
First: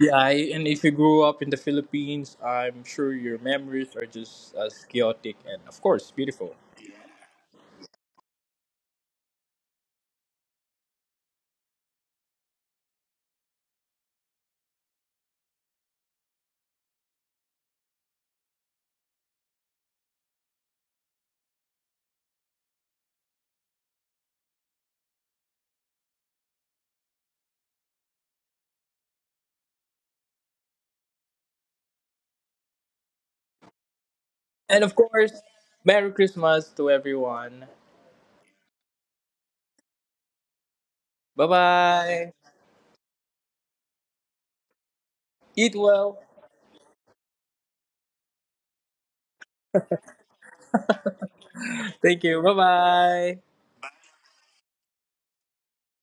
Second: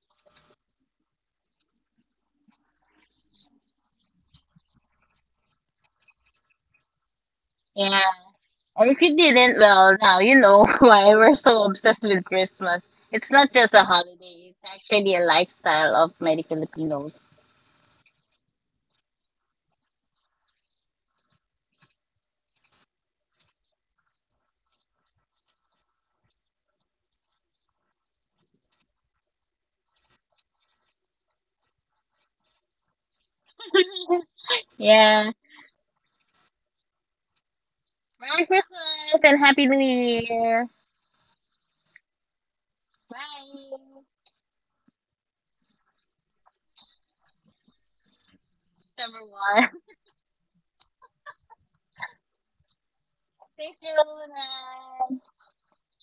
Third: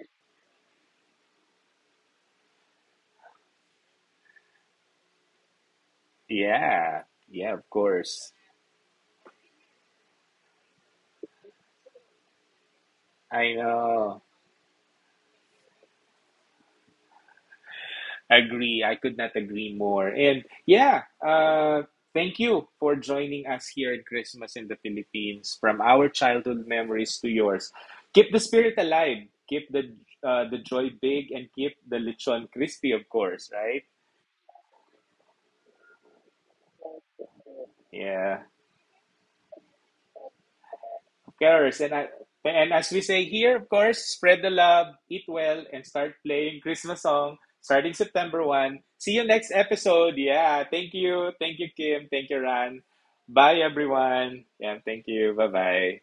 [SPEAKER 2] Yeah, I, and if you grew up in the Philippines, I'm sure your memories are just as chaotic and, of course, beautiful.
[SPEAKER 1] Yeah, yeah, of
[SPEAKER 3] Yeah,
[SPEAKER 1] course.
[SPEAKER 3] and if you didn't, well, now you know <laughs> why we're so obsessed with Christmas. It's not
[SPEAKER 1] I
[SPEAKER 3] just a
[SPEAKER 1] know.
[SPEAKER 3] holiday; it's actually a lifestyle of many Filipinos.
[SPEAKER 1] Agree. I could not agree more. And yeah, uh, thank you for joining us here at Christmas in the Philippines. From our childhood memories to yours, keep the spirit alive. Keep the uh, the joy big, and keep the lechon crispy, of course. Right?
[SPEAKER 2] And of
[SPEAKER 3] Yeah.
[SPEAKER 2] course, Merry Christmas to everyone.
[SPEAKER 1] Yeah.
[SPEAKER 3] Merry Christmas and Happy New Year,
[SPEAKER 1] Of
[SPEAKER 2] Bye
[SPEAKER 1] course, and I,
[SPEAKER 2] bye.
[SPEAKER 1] and as we say here, of course, spread the love, eat well,
[SPEAKER 2] Eat
[SPEAKER 1] and start
[SPEAKER 2] well.
[SPEAKER 1] playing Christmas song starting September one. See you next
[SPEAKER 3] everyone.
[SPEAKER 1] episode. Yeah, thank you. Thank you, Kim.
[SPEAKER 2] Thank
[SPEAKER 1] Thank you,
[SPEAKER 2] you. Bye
[SPEAKER 1] Ran.
[SPEAKER 2] bye.
[SPEAKER 1] Bye, everyone. Yeah, thank you. Bye-bye.